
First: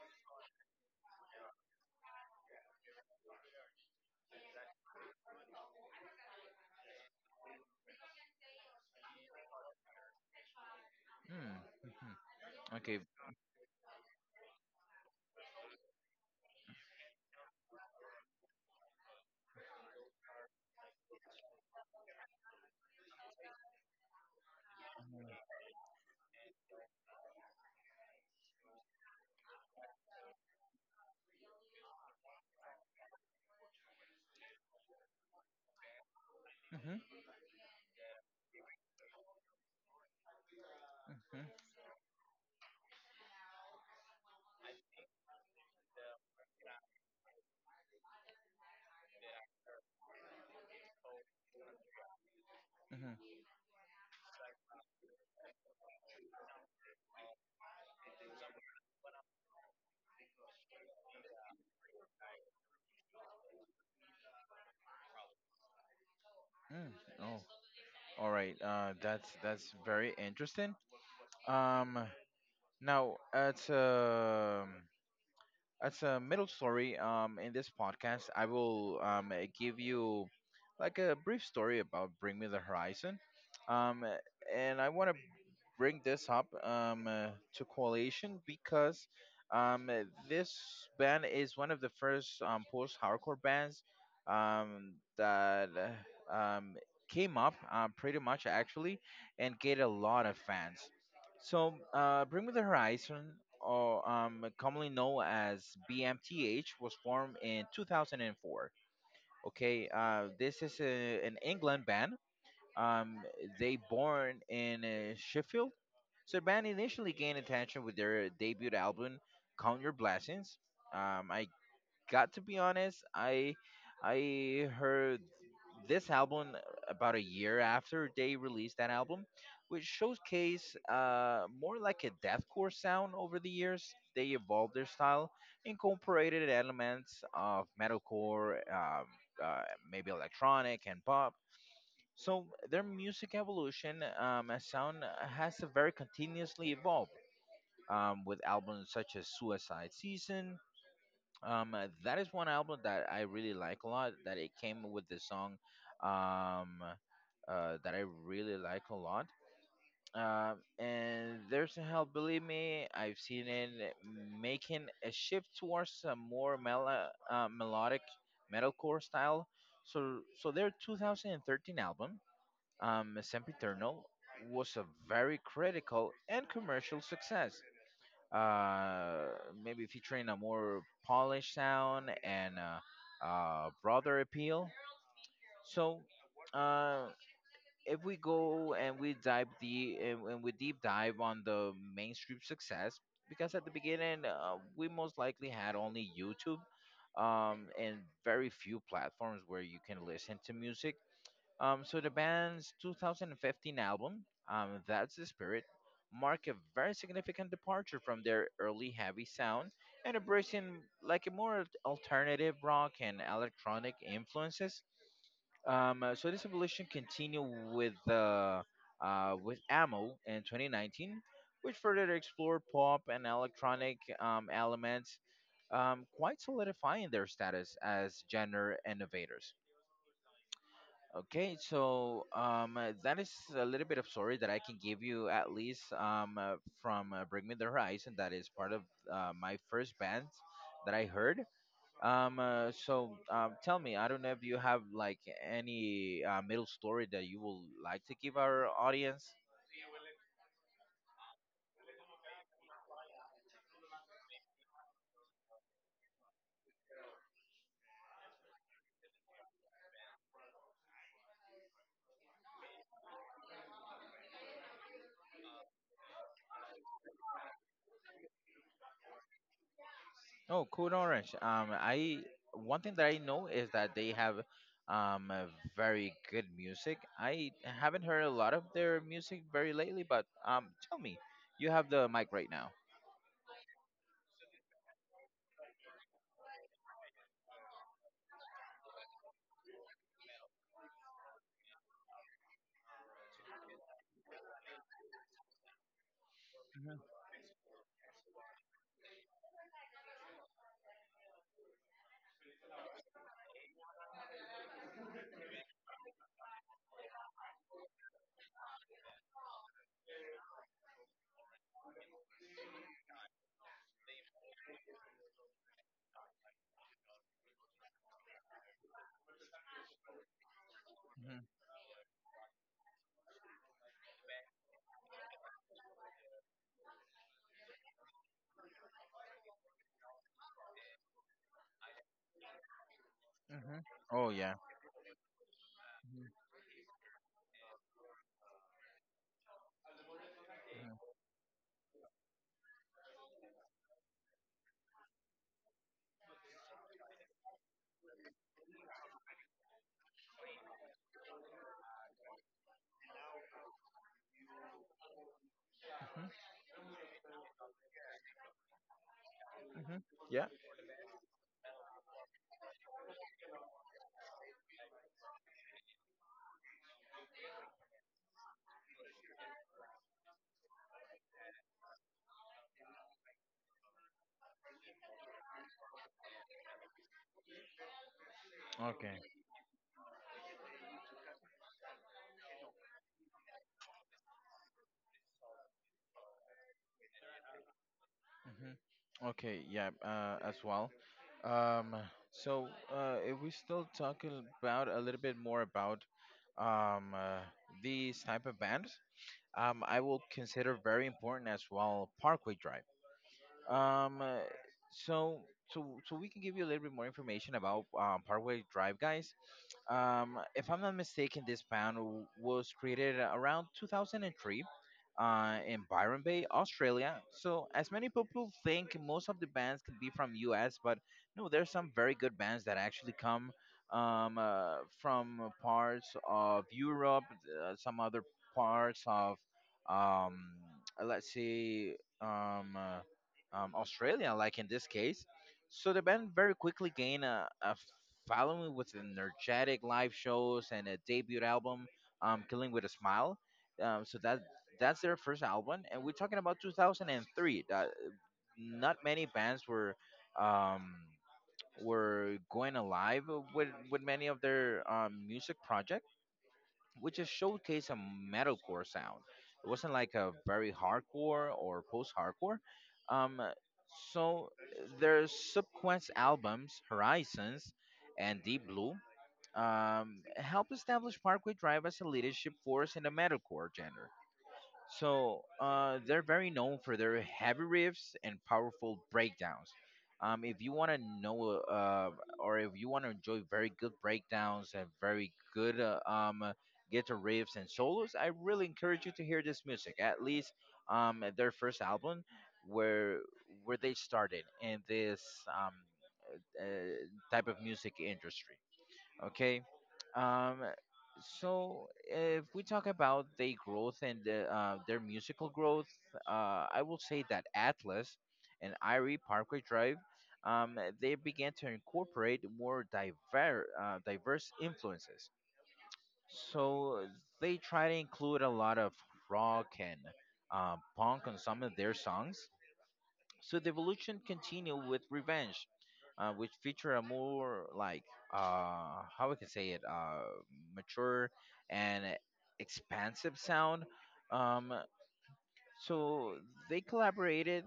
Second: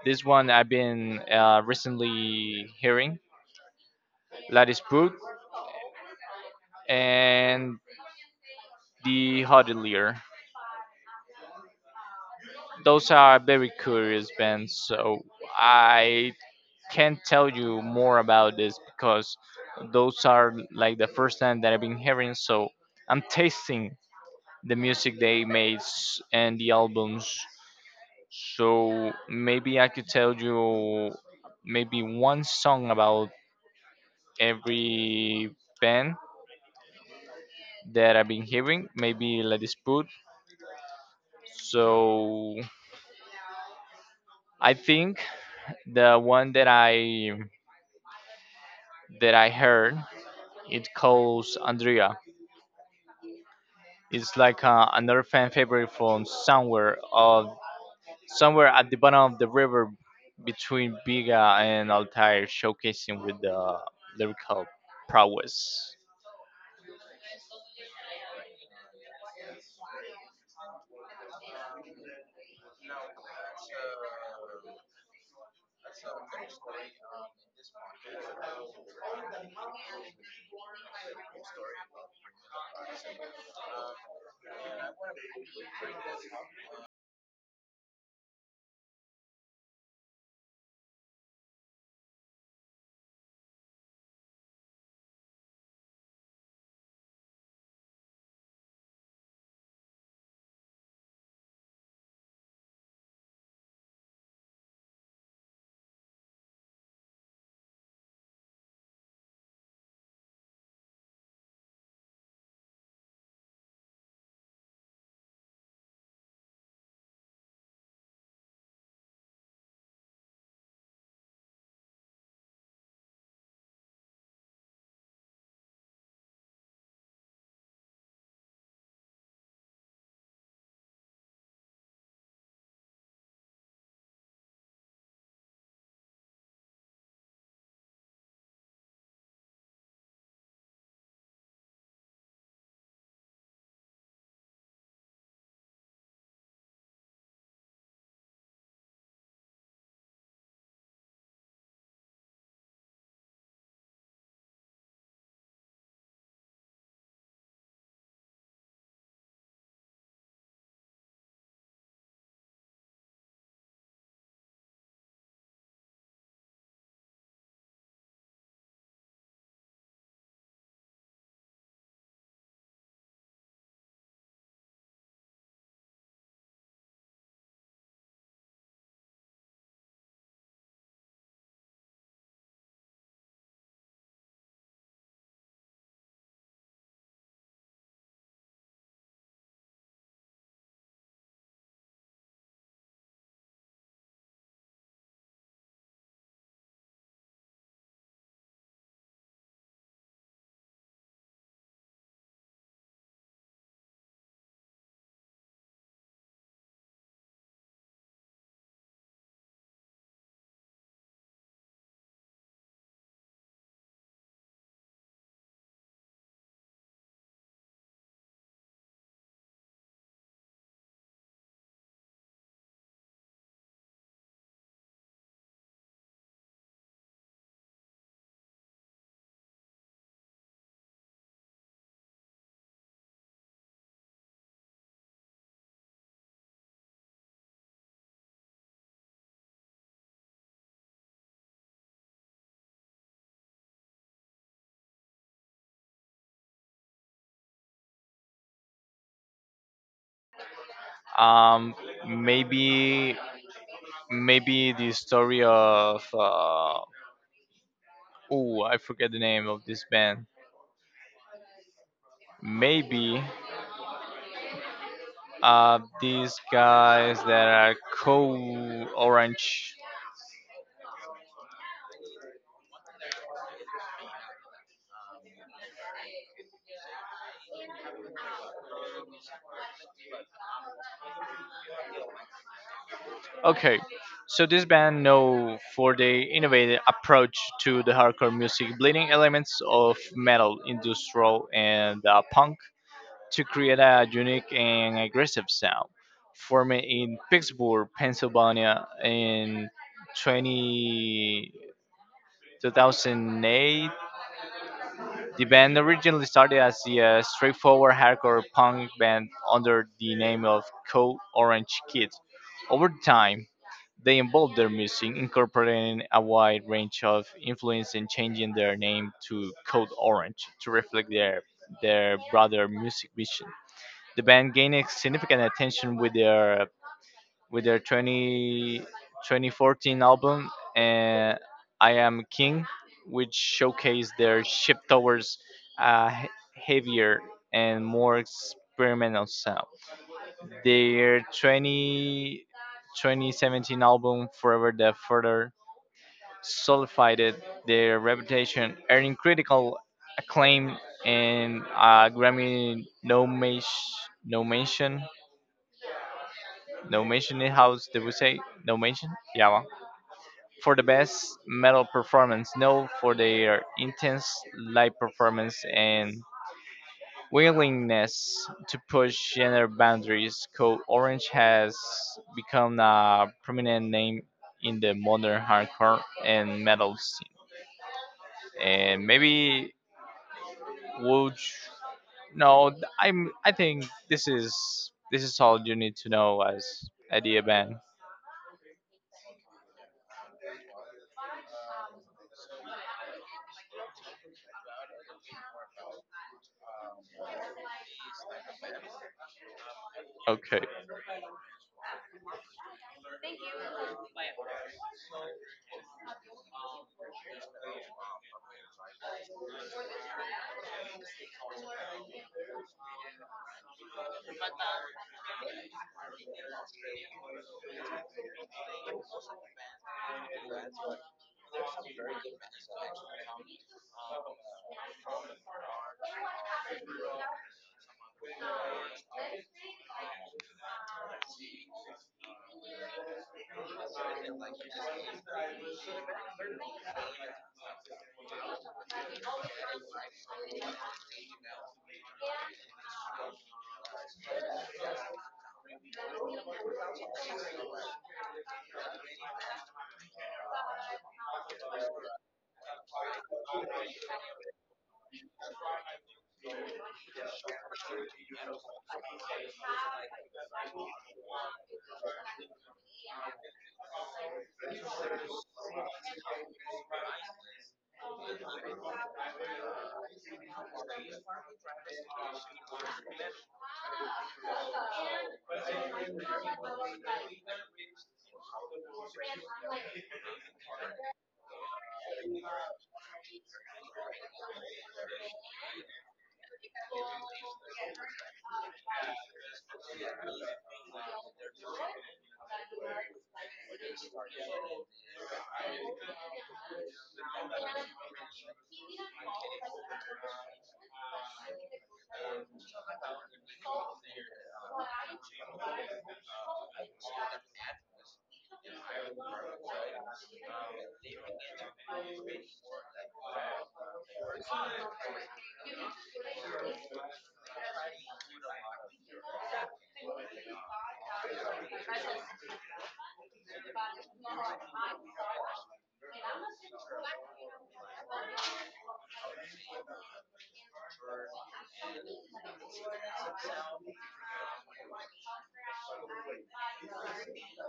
S2: This one I've been recently hearing, Latispoot and the Hotelier.
S1: Hmm. Okay.
S2: Those are very curious bands, so I can't tell you more about this because those are like the first time that I've been hearing, so I'm tasting the music they made and the albums. So maybe I could tell you maybe one song about every band
S1: hmm
S2: that I've been hearing, maybe La Dispute.
S1: hmm
S2: So I think the one that I heard, it calls Andrea.
S1: hmm
S2: It's like another fan favorite from somewhere at the bottom of the river between Biga and Altair, showcasing with the lyrical prowess.
S1: hmm Oh, all right. That's very interesting. Um, now at as a middle story in this podcast I will give you like a brief story about Bring Me the Horizon um, uh, and I want to bring this up to correlation because um, uh, this band is one of the first post-hardcore bands um, that came up pretty much actually and get a lot of fans. So, Bring Me the Horizon, or commonly known as BMTH, was formed in 2004. Okay, this is an England band. Um, they born in Sheffield. So, the band initially gained attention with their debut album, Count Your Blessings. I got to be honest, I heard this album about a year after they released that album, which showcased more like a deathcore sound over the years. They evolved their style, incorporated elements of metalcore, uh, maybe electronic and pop. So their music evolution as sound has very continuously evolved with albums such as Suicide Season, that is one album that I really like a lot. That it came with the song, um, that I really like a lot. And there's a hell, believe me, I've seen it making a shift towards a more melodic metalcore style. So their 2013 album, Sempiternal, was a very critical and commercial success uh, maybe featuring a more polished sound and broader appeal. So, uh, if we go and we dive deep and we deep dive on the mainstream success, because at the beginning we most likely had only YouTube and very few platforms where you can listen to music. So the band's 2015 album, That's the Spirit, marked a very significant departure from their early heavy sound and embracing like a more alternative rock and electronic influences. So this evolution continued with Ammo in 2019, which further explored pop and electronic elements, quite solidifying their status as genre innovators. Okay, so that is a little bit of story that I can give you at least from Bring Me the Horizon. That is part of my first band that I heard. So tell me, I don't know if you have like any middle story that you will like to give our audience.
S2: Um, maybe maybe the story of oh, I forget the name of this band. Maybe these guys that are Cool Orange.
S1: Oh, Code Orange. I one thing that I know is that they have a very good music. I haven't heard a lot of their music very lately, but tell me, you have the mic right now.
S2: Okay, so this band know for their innovative approach to the hardcore music, blending elements of metal, industrial, and punk to create a unique and aggressive sound. Formed
S1: Mhm,
S2: in Pittsburgh, Pennsylvania, in 20, 2008. The band originally started as a straightforward hardcore punk band under the name of Code Orange Kid. Over time, they evolved their music, incorporating a wide range of influence and changing their name to Code Orange to reflect
S1: mhm,
S2: their broader music vision. The band gained significant attention with their 2014 album, and I Am King, which
S1: mhm.
S2: showcased
S1: Oh
S2: their
S1: yeah.
S2: shift towards a
S1: Mhm,
S2: heavier and more experimental sound. Their 2017 album, Forever, the further solidified their reputation, earning critical acclaim and Grammy no mention, no mention,
S1: mhm,
S2: no mention in house. Did we say no mention? Yeah, well,
S1: mhm, mhm. Yeah.
S2: for the best metal performance, known for their intense live performance and willingness to push gender boundaries. Code Orange has become a prominent name in the modern hardcore and metal scene. And
S1: Okay.
S2: maybe would no, I think this is all you need to know as Eddie band.
S1: Mhm. Okay. Yeah. As well. Um. So, if we still talking about a little bit more about um uh, these type of bands, I will
S2: Okay.
S1: consider very important as well Parkway Drive. Um, uh, so we can give you a little bit more information about Parkway Drive, guys. If I'm not mistaken, was created around 2003 in Byron Bay, Australia. So, as many people think, most of the bands could be from US, but no, there's some very good bands that actually come from parts of Europe, some other parts of, um, let's see. Um, uh, Australia, like in this case. So the band very quickly gained a following with energetic live shows and a debut album, Killing with a Smile. So that that's their first album, and we're talking about 2003. That not many bands um, were going alive with many of their music projects which just showcased a metalcore sound. It wasn't like a very hardcore or post-hardcore. Um, so their subsequent albums, Horizons and Deep Blue, helped establish Parkway Drive as a leadership force in the metalcore genre. So they're very known for their heavy riffs and powerful breakdowns. If you want to know, or if you want to enjoy very good breakdowns and very good guitar riffs and solos, I really encourage you to hear this music. At least their first album, where they started in this um, uh, type of music industry. Okay. Um, so if we talk about their growth and their musical growth, I will say that Atlas and Irie Parkway Drive, they began to incorporate more diverse influences. So they try to include a lot of rock and punk on some of their songs. So the evolution continued with Revenge, which featured a more like, how we can say it, mature and expansive sound. Um, so they collaborated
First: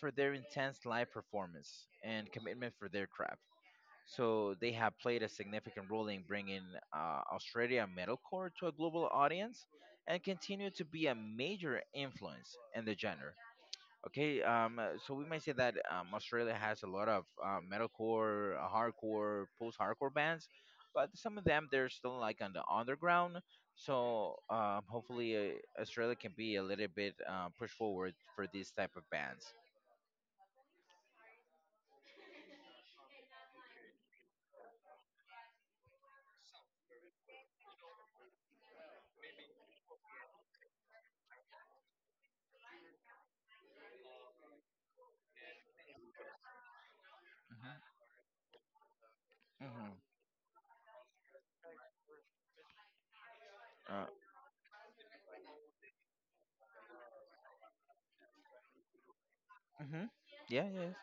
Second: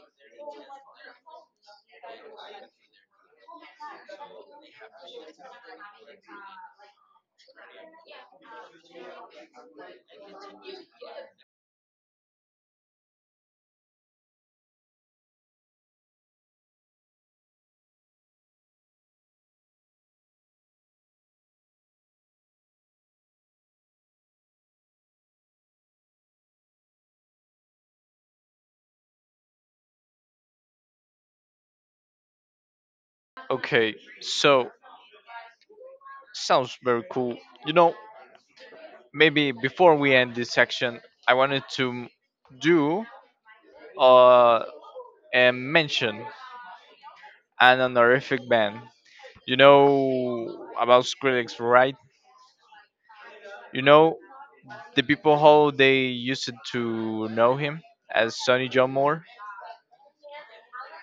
S1: for their intense live performance and commitment for their craft. So they have played a significant role in bringing Australia metalcore to a global audience and continue to be a major influence in the genre. Okay. So we might say that Australia has a lot of metalcore, hardcore, post-hardcore bands, but some of them they're still like on the underground. So hopefully, Australia can be a little bit pushed forward for these type of bands.
S2: Okay. So sounds very cool. You know, maybe before we end this section, I wanted to do uh, a mention, an honorific band. You
S1: Mm-hmm. Mm-hmm.
S2: know about Skrillex, right? You
S1: Uh,
S2: know the people how they used to know him as Sonny John Moore.
S1: mm-hmm. Yeah. Yes.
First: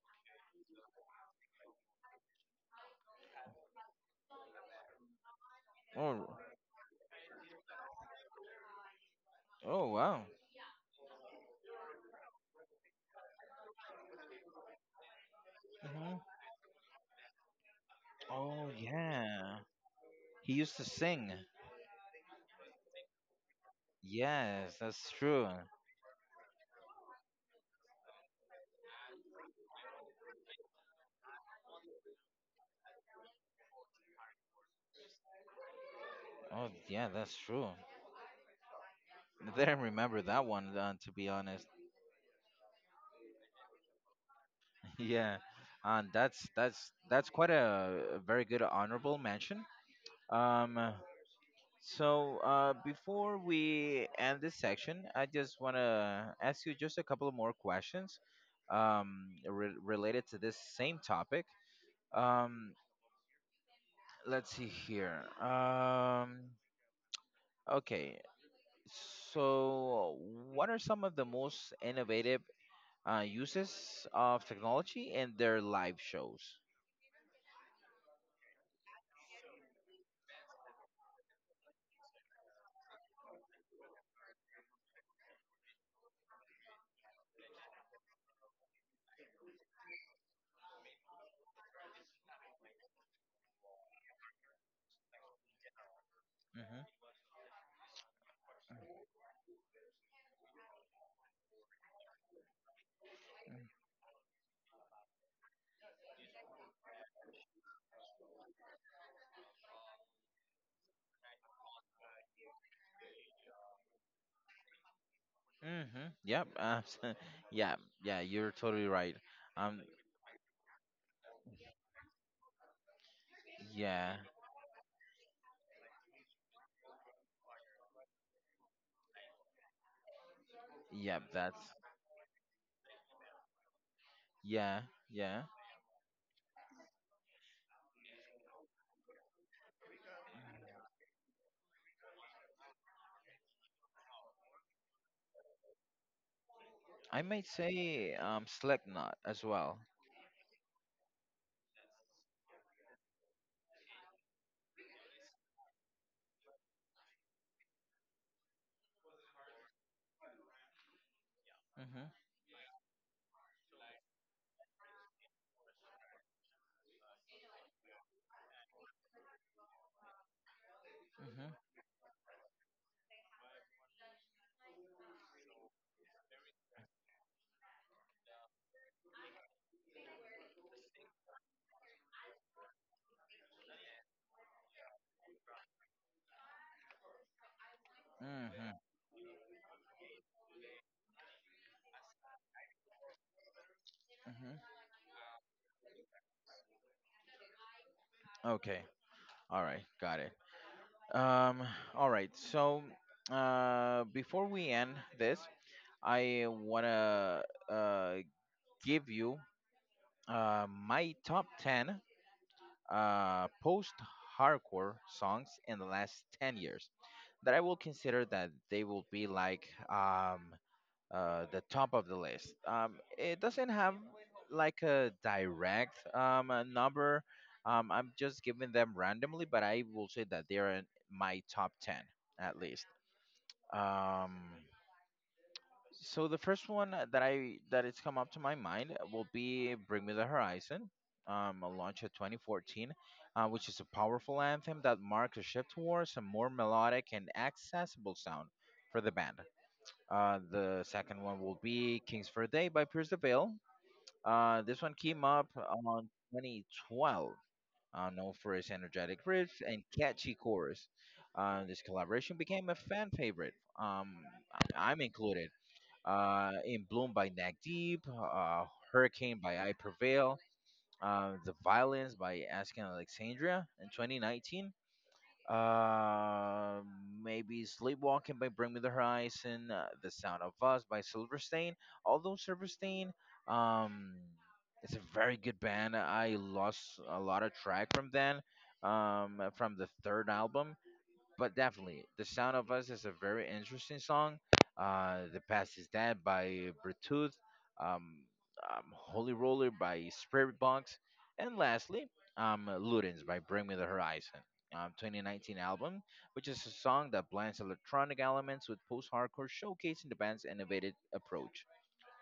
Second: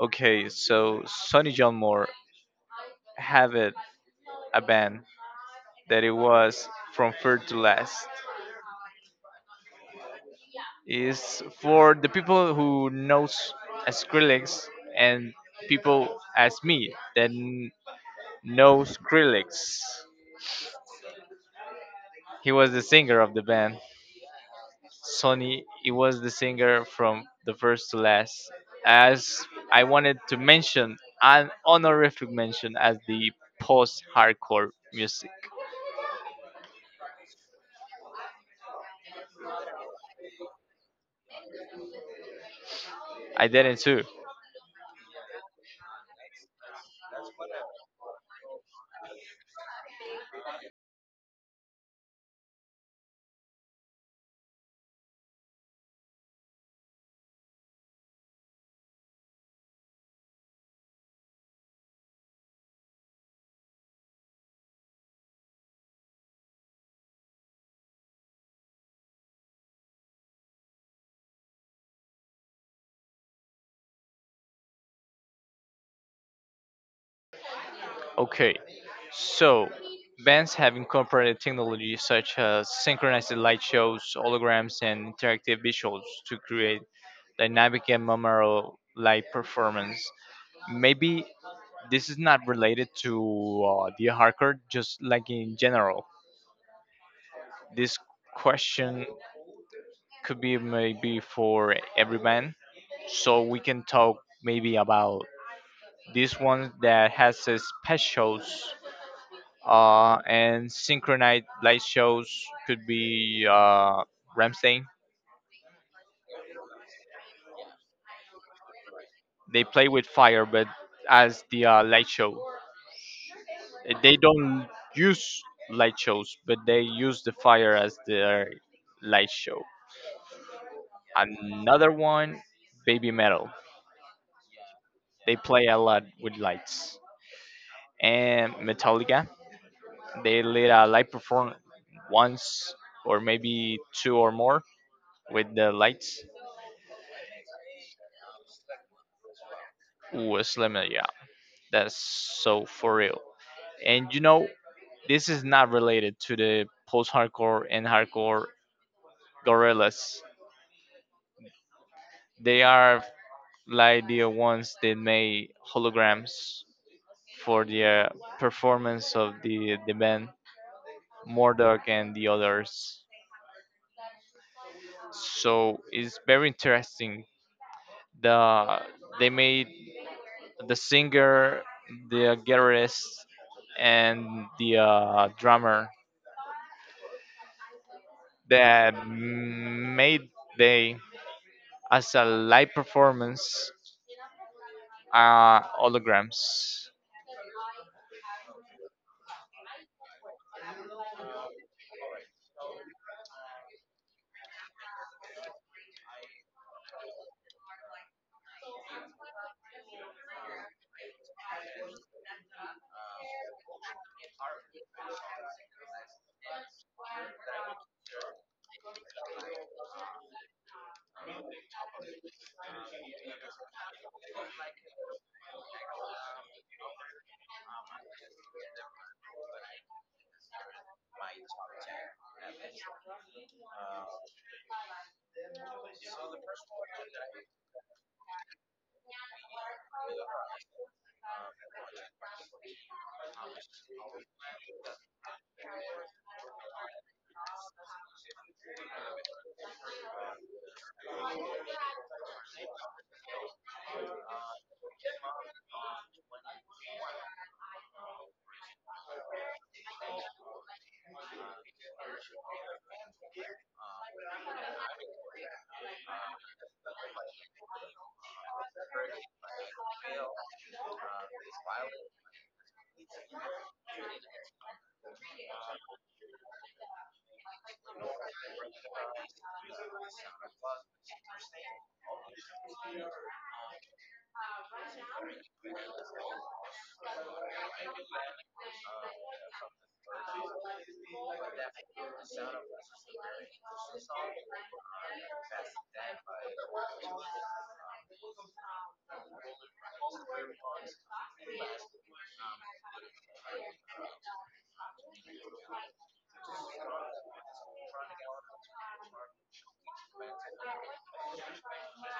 S2: Okay, so Sonny John Moore had a band that it
S1: Oh.
S2: was From Third to Last.
S1: Oh. Wow.
S2: Is for the people who knows as Skrillex and people
S1: Mm-hmm.
S2: as me that.
S1: Oh,
S2: No
S1: yeah.
S2: Skrillex.
S1: He used to sing.
S2: He was the singer of the band.
S1: Yes, that's true.
S2: Sonny, he was the singer from the first to Last. As I wanted to mention an honorific mention as the post hardcore music.
S1: Oh, yeah, that's true. I didn't remember that one. To be honest.
S2: I didn't too.
S1: Yeah, and that's quite a very good honorable mention. Um, before we end this section, I just want to ask you just a couple of more questions related to this same topic. Um, let's see here. Okay, so what are some of the most innovative uses of technology in their live shows?
S2: Okay, so bands have incorporated technology such as synchronized light shows, holograms, and interactive visuals to create dynamic and memorable live performance. Maybe this is not related to the hardcore, just like in general.
S1: Hmm.
S2: This question could be maybe for every band, so we can talk maybe about this one that has a specials and synchronized light shows could be Ramstein.
S1: Mm-hmm. Yep. Yeah. Yeah. You're totally right.
S2: They
S1: Um.
S2: play with fire, but as the light show,
S1: Yeah.
S2: they don't use light shows, but they use the fire as their light show.
S1: Yep. That's.
S2: Another one, Baby Metal.
S1: Yeah.
S2: They
S1: Yeah.
S2: play a lot with lights. And Metallica, they lead a live performance once or maybe two or more with the lights.
S1: I might say Slipknot as well.
S2: Ooh, Slimmer, yeah, that's so for real. And you know, this is not related to the post-hardcore and hardcore Gorillas.
S1: Mm-hmm.
S2: They are like the ones that made holograms for the performance of the band
S1: Mm-hmm.
S2: Mordok and the others. So it's very interesting. The they made the singer, the guitarist, and the drummer
S1: Mm-hmm.
S2: that made they as a live performance
S1: Mm-hmm.
S2: holograms
S1: Okay. All right. Got it. Um. All right. So, before we end this, I wanna uh give you my top 10 post hardcore songs in the last 10 years. That I will consider that they will be like, the top of the list. It doesn't have like a direct number. I'm just giving them randomly, but I will say that they are in my top 10 at least. Um, so the first one that I that it's come up to my mind will be "Bring Me the Horizon," launched in 2014, which is a powerful anthem that marks a shift towards a more melodic and accessible sound for the band. The second one will be "Kings for a Day" by Pierce the Veil. This one came up on 2012, known for its energetic riff and catchy chorus. This collaboration became a fan favorite. Um, I'm included In Bloom by Nag Deep, Hurricane by I Prevail, The Violence by Asking Alexandria in 2019. Uh, maybe Sleepwalking by Bring Me the Horizon, The Sound of Us by Silverstein. Although Silverstein, um, it's a very good band. I lost a lot of track from them, from the third album, but definitely the sound of us is a very interesting song. The past is dead by Bluetooth, um, holy roller by Spirit Box, and lastly Ludens by Bring Me the Horizon, 2019 album, which is a song that blends electronic elements with post-hardcore, showcasing the band's innovative approach.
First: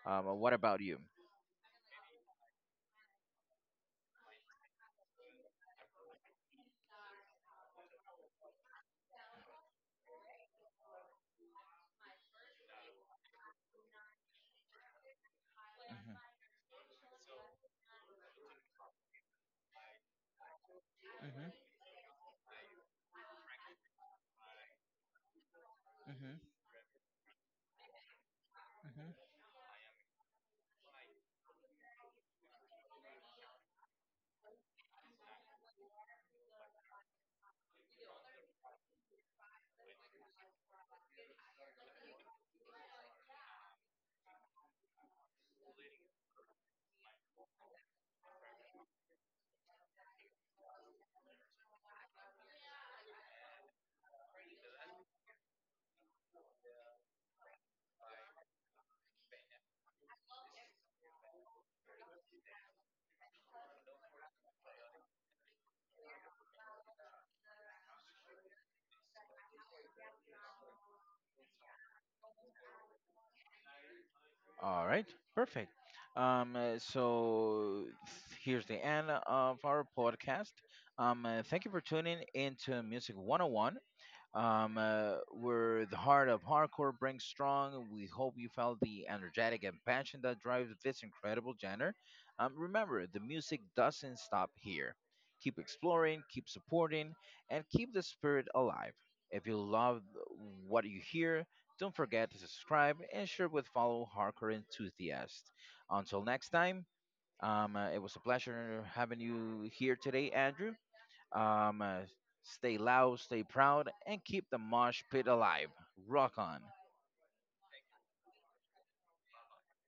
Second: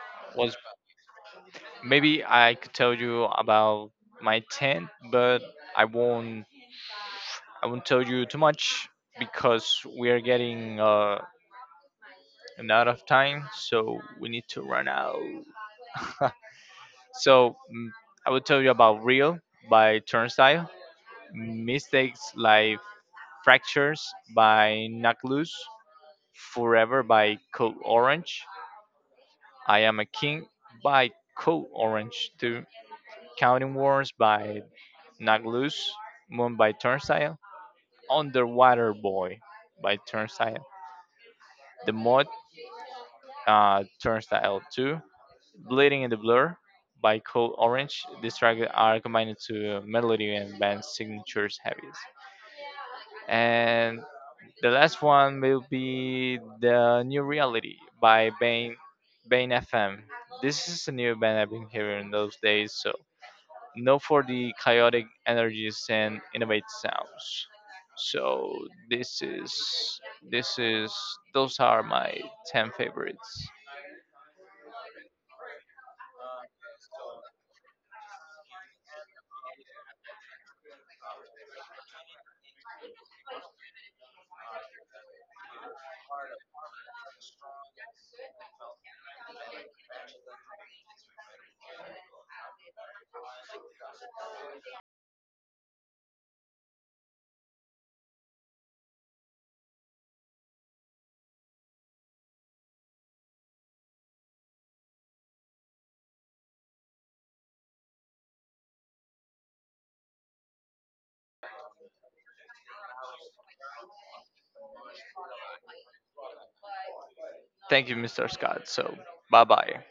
S1: What
S2: was
S1: about you?
S2: maybe I could tell you about my tent, but I won't I won't tell you too much because we are getting and out of time, so we need to run out.
S1: Hmm.
S2: So I will tell you about Real by Turnstile,
S1: Hmm.
S2: Mistakes like Fractures by Knock Loose, Forever by Code Orange,
S1: Hmm.
S2: I Am a King by Code Orange too, Counting Wars by Knock Loose, Moon by Turnstile, Underwater Boy by Turnstile, The More Turnstile 2, Bleeding in the Blur by Cold Orange. These tracks are combined to melody and band signatures heavies. And the last one will be The New Reality by Bane, Bane FM. This is a new band I've been hearing those days, so known for the chaotic energies and innovative sounds. So this is this is those are my 10 favorites.
S1: All right, perfect. Here's the end of our podcast. Thank you for tuning into Music 101. We're the heart of hardcore brings strong. We hope you felt the energetic and passion that drives this incredible genre. Remember, the music doesn't stop here. Keep exploring, keep supporting, and keep the spirit alive. If you love what you hear, don't forget to subscribe and share with fellow hardcore enthusiasts. Until next time, it was a pleasure having you here today, Andrew. Um, uh, stay loud, stay proud, and keep the mosh pit alive. Rock on.
S2: Thank you, Mr. Scott. So, bye bye.